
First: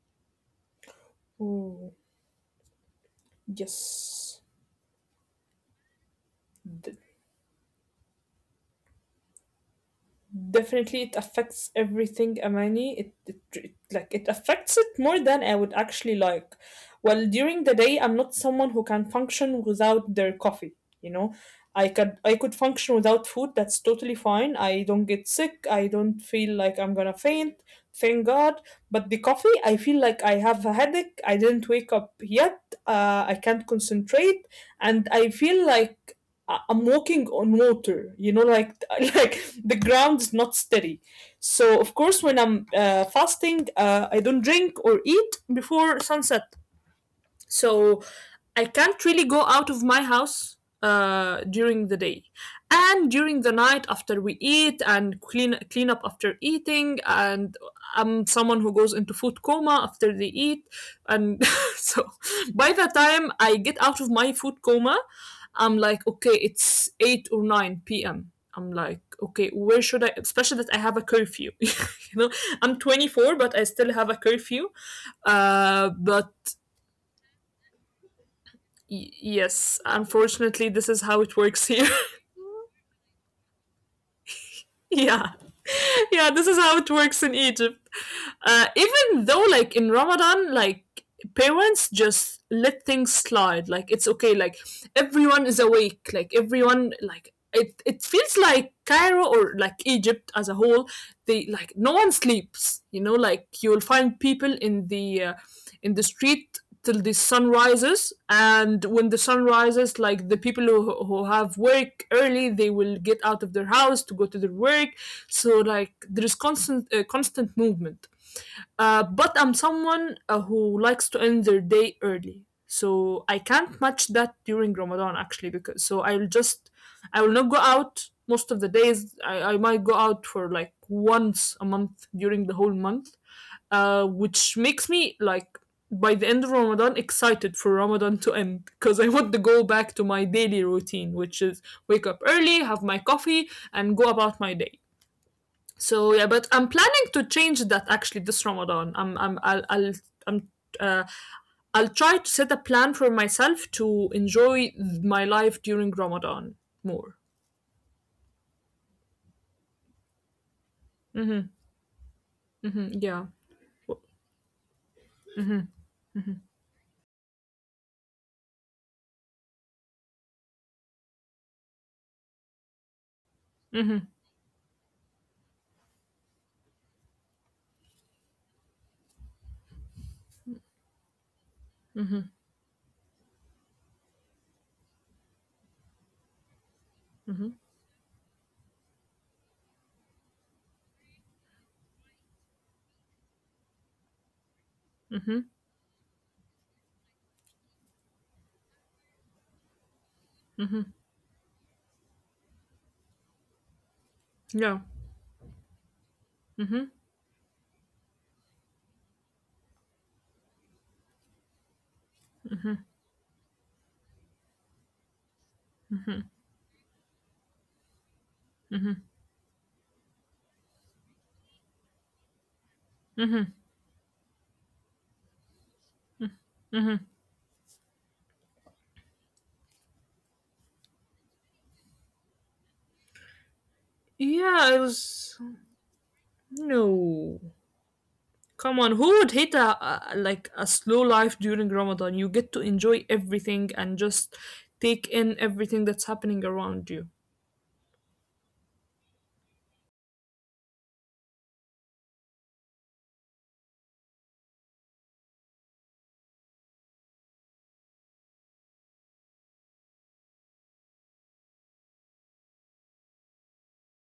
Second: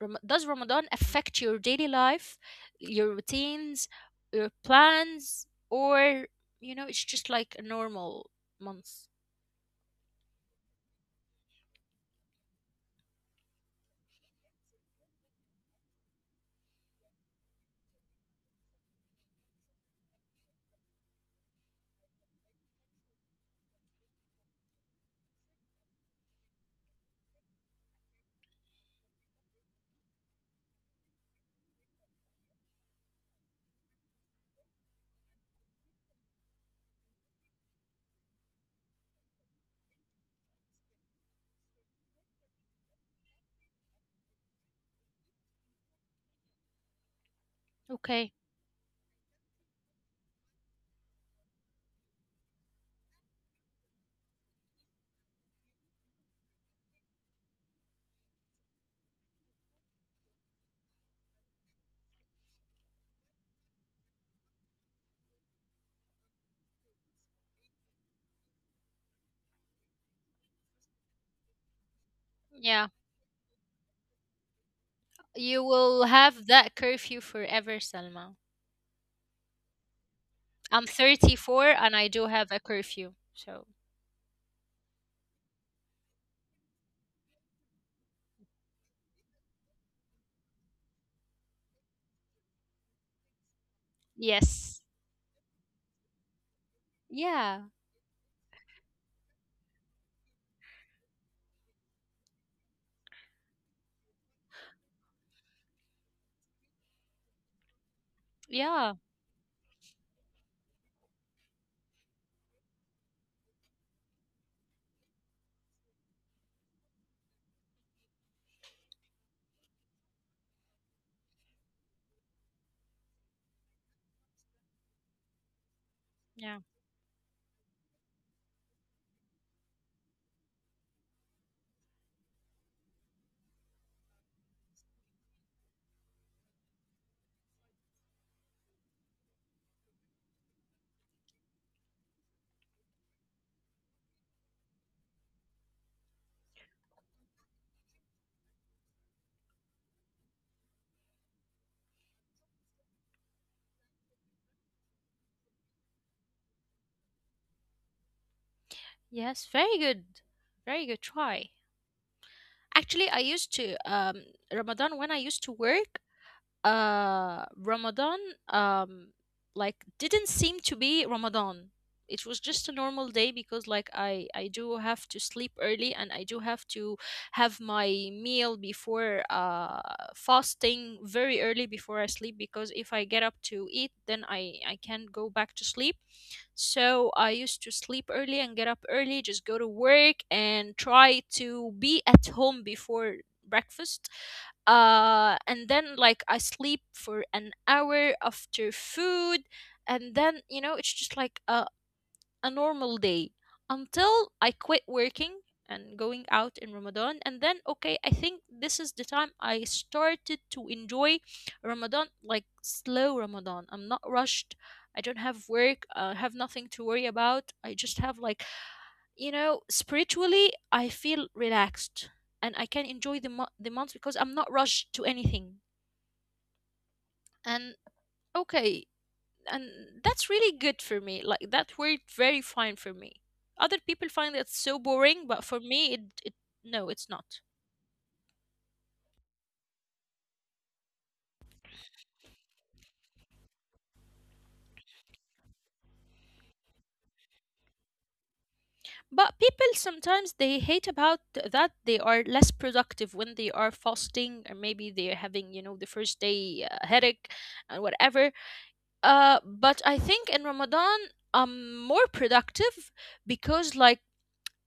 Speaker 1: Does Ramadan affect your
Speaker 2: Ooh,
Speaker 1: daily life, your routines,
Speaker 2: yes.
Speaker 1: your plans, or it's just like a normal month?
Speaker 2: Definitely, it affects everything, Amani. It like it affects it more than I would actually like. Well, during the day, I'm not someone who can function without their coffee. You know, I could function without food. That's totally fine. I don't get sick. I don't feel like I'm gonna faint. Thank God. But the coffee, I feel like I have a headache. I didn't wake up yet. I can't concentrate, and I feel like am walking on water, you know, like like the ground is not steady. So of course, when I'm fasting, I don't drink or eat before sunset so
Speaker 1: Okay.
Speaker 2: I can't really go out of my house during the day, and during the night after we eat and clean up after eating. And I'm someone who goes into food coma after they eat, and so by the time I get out of my food coma, I'm like, okay, it's 8 or 9 p.m. I'm like, okay, where should I? Especially that I have a curfew. you know, I'm 24, but I still have a curfew.
Speaker 1: You
Speaker 2: Uh,
Speaker 1: will
Speaker 2: but
Speaker 1: have that curfew forever, Salma.
Speaker 2: Yes, unfortunately,
Speaker 1: I'm
Speaker 2: this is how it
Speaker 1: 34
Speaker 2: works here.
Speaker 1: and I do have a curfew. So,
Speaker 2: yeah. yeah, this is how it works in Egypt. Even though, like in Ramadan, like parents just let things slide. Like it's okay. Like
Speaker 1: yes.
Speaker 2: everyone is awake. Like everyone, like
Speaker 1: Yeah.
Speaker 2: it. It feels like Cairo or like Egypt as a whole. They like no one sleeps. You know, like you'll find people in the street till the sun rises and
Speaker 1: Yeah.
Speaker 2: when the sun rises like the people who, have work early they will get out of their house to go to their work so like there is constant constant movement. But I'm someone who likes to end their day early, so I can't match that during Ramadan actually because so
Speaker 1: Yeah.
Speaker 2: I will not go out most of the days. I might go out for like once a month during the whole month, which makes me like by the end of Ramadan excited for Ramadan to end because I want to go back to my daily routine, which is wake up early, have my coffee, and go about my day. So yeah, but I'm planning to change that actually this Ramadan. I'm I'll I'm uh, I'll try to set a plan for myself to enjoy my life during Ramadan more.
Speaker 1: Yes. Very good. Very good try. Actually, I used
Speaker 2: Hmm
Speaker 1: to,
Speaker 2: yeah,
Speaker 1: Ramadan, when I used to work, Ramadan, um like, didn't seem to be Ramadan. It was just a normal day because like I do have to sleep early, and I do have to have my meal before fasting very early before I sleep, because if I get up to eat, then I can't go back to sleep. So I used to sleep early and get up early, just go to work and try to be at home before breakfast. And then, like, I sleep for an hour after food. And then, it's just like a normal day, until I quit working
Speaker 2: yeah,
Speaker 1: and going out in Ramadan. And then, okay, I think this is the time I started to enjoy Ramadan, like slow Ramadan. I'm not rushed. I don't have work. I have nothing to worry about. I just have, like, spiritually, I feel relaxed, and I can enjoy the months because I'm not rushed to anything. And okay, and that's really good for me, like that worked very fine for me. Other people find it so boring,
Speaker 2: yeah. It
Speaker 1: but for me
Speaker 2: was
Speaker 1: it. No, it's not.
Speaker 2: no. Come on, who would hate a like a slow life during Ramadan? You get to enjoy everything and just take in everything that's happening around you.
Speaker 1: But people sometimes, they hate about that they are less productive when they are fasting, or maybe they're having, the first day, headache and whatever. But I think in Ramadan, I'm more productive, because like,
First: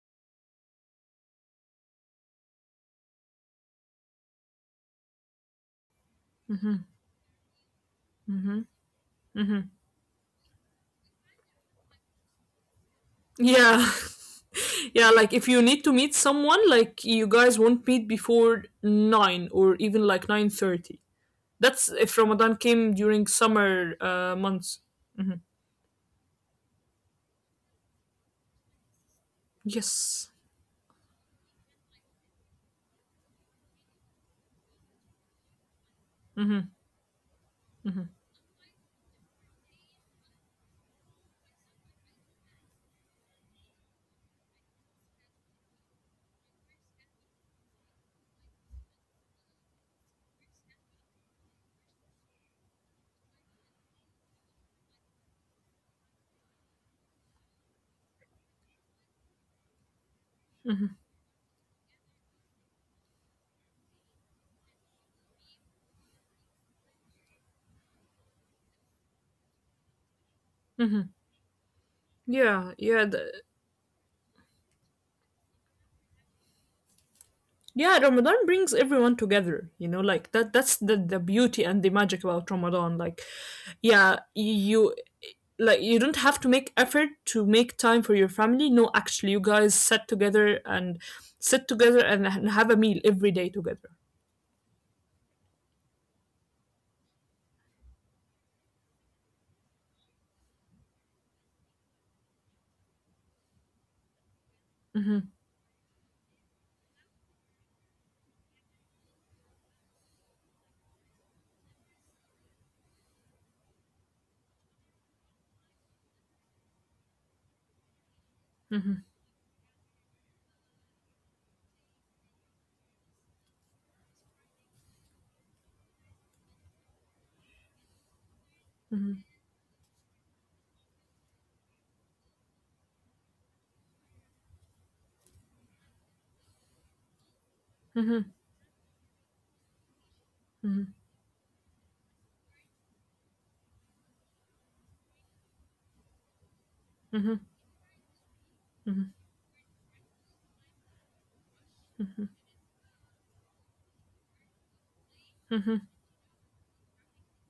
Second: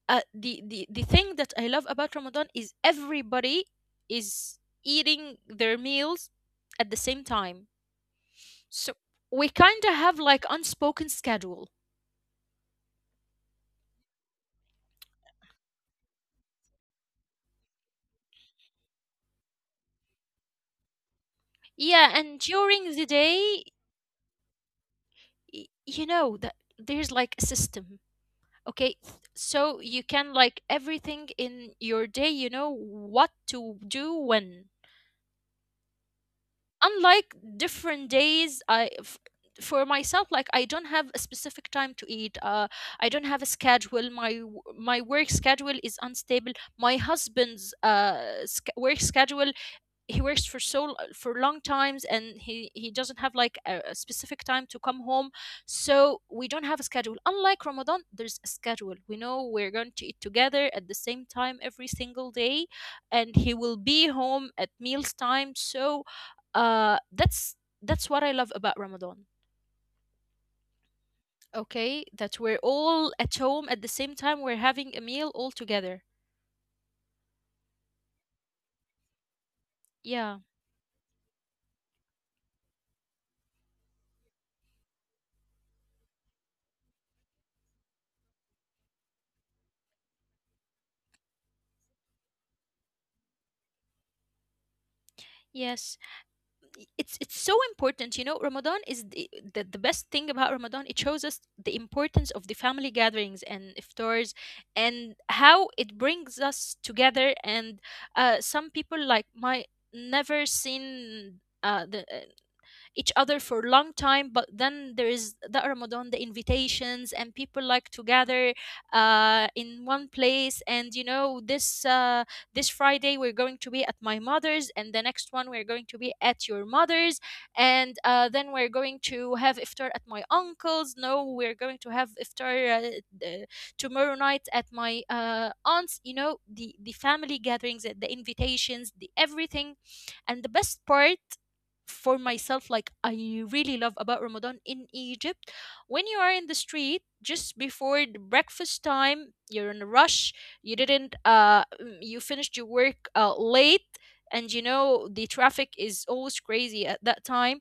Speaker 1: the, the thing that I love about Ramadan is everybody is eating their meals at the same time.
Speaker 2: Hmm
Speaker 1: So we kind of have like unspoken schedule.
Speaker 2: Yeah. Yeah, like if you need to meet someone, like you guys won't meet before 9 or even like 9:30. That's
Speaker 1: Yeah,
Speaker 2: if
Speaker 1: and
Speaker 2: Ramadan
Speaker 1: during
Speaker 2: came
Speaker 1: the
Speaker 2: during
Speaker 1: day,
Speaker 2: summer months.
Speaker 1: you know that there's like a system. Okay, so you can
Speaker 2: Yes.
Speaker 1: like everything in your day, you know what to do when. Unlike different days, for myself, like I don't have a specific time to eat, I don't have a schedule. My work schedule is unstable. My husband's, work schedule, he works for long times, and he doesn't have like a specific time to come home. So we don't have a schedule. Unlike Ramadan, there's a schedule. We know we're going to eat together at the same time every single day, and he will be home at meals time. So uh that's that's what I love about Ramadan. Okay, that we're
Speaker 2: Yeah. Yeah.
Speaker 1: all
Speaker 2: The,
Speaker 1: at home at the same time, we're having a meal all together.
Speaker 2: yeah. Ramadan brings everyone together. You know, like
Speaker 1: Yeah.
Speaker 2: that. That's the beauty and the magic about Ramadan. Like, yeah, you like you don't have to make effort to make time for your family. No, actually, you guys sit together and have a meal every day together.
Speaker 1: Yes, it's so important. You know, Ramadan is the best thing about Ramadan. It shows us the importance of the family gatherings and iftars, and
Speaker 2: Hmm
Speaker 1: how it brings us together. And some people, like my, never seen the each other for a long time, but then there is the Ramadan, the invitations, and people like to gather in one place. And you know this, this Friday we're going to be at my mother's, and the next one we're going to be at your mother's, and then we're going to have iftar at my uncle's. No, we're going to have iftar tomorrow night at my aunt's. You know, the family gatherings, the invitations, the everything. And the best part, for myself, like I really love about Ramadan in Egypt, when you are in the street just before the breakfast time, you're in a rush. You didn't uh mm, You finished your work late, and you know the traffic is always crazy at that time.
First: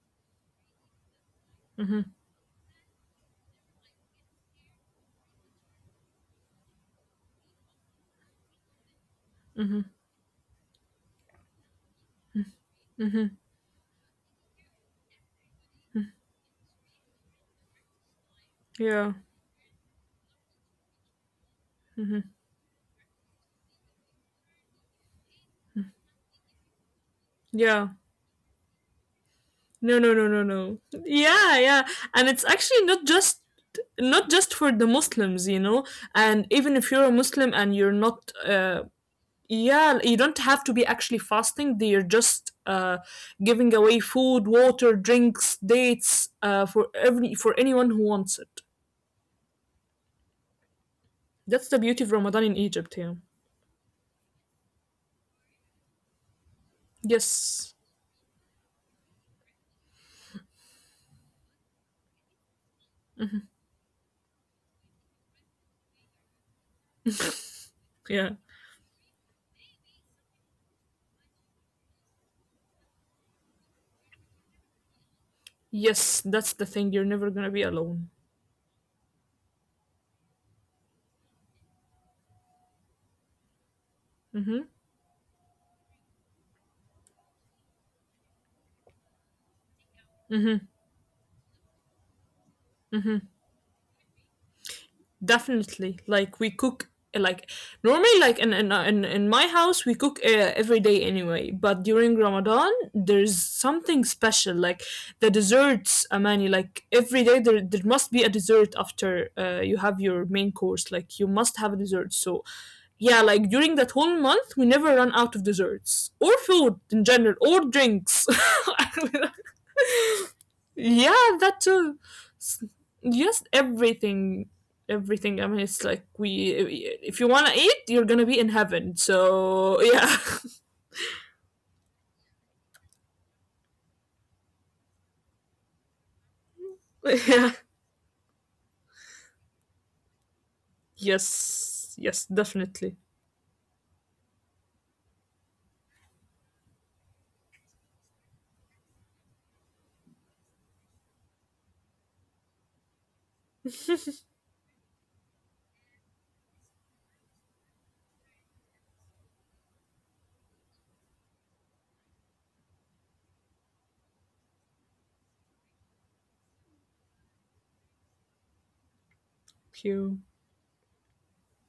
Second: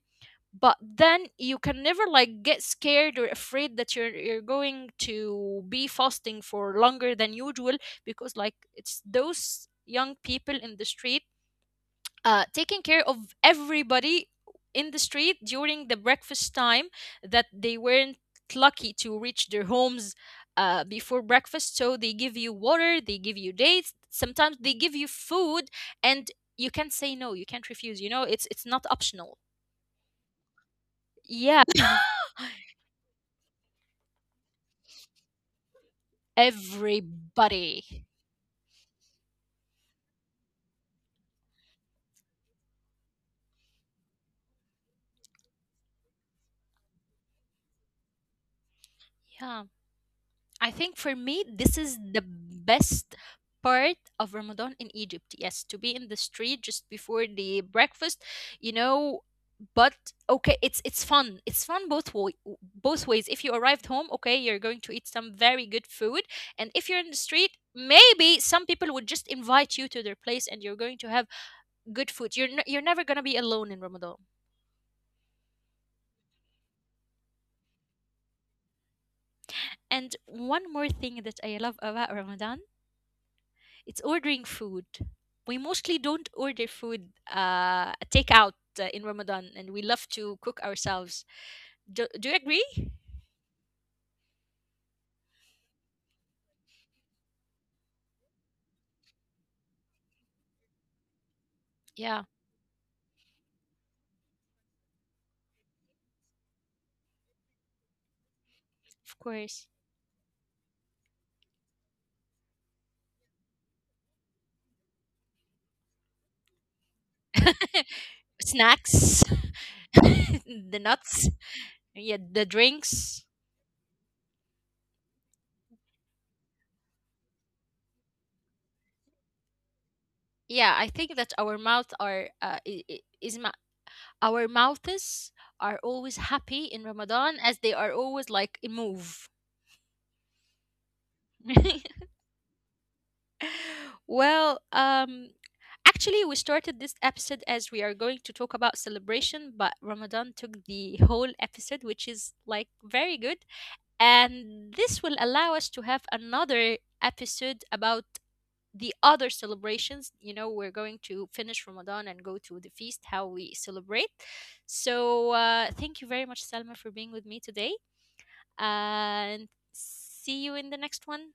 Speaker 1: But then you can never like get scared or afraid that you're going to be fasting for longer than usual, because like it's those young people in the street, taking care of everybody in the street during the breakfast time, that they weren't lucky
Speaker 2: Yeah.
Speaker 1: to reach their homes before breakfast. So they give you water, they give you dates, sometimes they give you food, and you can't say no, you can't
Speaker 2: Yeah.
Speaker 1: refuse. You know, it's not optional.
Speaker 2: No, no, no, no, no. Yeah,
Speaker 1: Yeah,
Speaker 2: yeah. And it's actually not just for the Muslims, you know. And even if you're a Muslim and you're
Speaker 1: everybody.
Speaker 2: not yeah, you don't have to be actually fasting. They're just giving away food, water, drinks, dates for every for anyone who wants it.
Speaker 1: Yeah. I think for me,
Speaker 2: That's the
Speaker 1: this is
Speaker 2: beauty of
Speaker 1: the
Speaker 2: Ramadan in Egypt,
Speaker 1: best
Speaker 2: yeah.
Speaker 1: part of Ramadan in Egypt. Yes, to be in the street just before the
Speaker 2: Yes.
Speaker 1: breakfast, you know. But okay, it's fun. It's fun both way, both ways. If you arrived home, okay, you're going to eat some very good food, and if you're in the street,
Speaker 2: Yeah.
Speaker 1: maybe some people would just invite you to their place, and you're going to have good food. You're never gonna be alone in Ramadan.
Speaker 2: Yes, that's the thing. You're never going to be alone.
Speaker 1: And one more thing that I love about Ramadan. It's ordering
Speaker 2: Mm-hmm.
Speaker 1: food. We mostly don't order food, takeout, in Ramadan, and we love to cook ourselves. Do you agree?
Speaker 2: Definitely. Like we cook like normally like in my house we cook every day anyway, but during
Speaker 1: Yeah,
Speaker 2: Ramadan there's something special like the desserts Amani like every day there must be a dessert
Speaker 1: of
Speaker 2: after
Speaker 1: course.
Speaker 2: you have your main course like you must have a dessert. So yeah, like during that whole month we never run out of desserts or food in general or drinks.
Speaker 1: Snacks, the
Speaker 2: Yeah, that
Speaker 1: nuts,
Speaker 2: too.
Speaker 1: yeah,
Speaker 2: S-
Speaker 1: the
Speaker 2: Just
Speaker 1: drinks.
Speaker 2: everything, everything. I mean, it's like we. If you wanna eat, you're gonna be in heaven. So yeah,
Speaker 1: Yeah, I think that our mouth are our mouths are always happy in
Speaker 2: yeah.
Speaker 1: Ramadan as they are always like in move.
Speaker 2: Yes, yes, definitely.
Speaker 1: Well, actually, we started this episode as we are going to talk about celebration, but Ramadan took the whole episode, which is like very good. And this will allow us to have another episode about the other celebrations. You know, we're going to finish Ramadan and go to the feast, how we celebrate. So, thank you very much, Salma, for being with me today. And
Speaker 2: Thank You
Speaker 1: see you in the next one.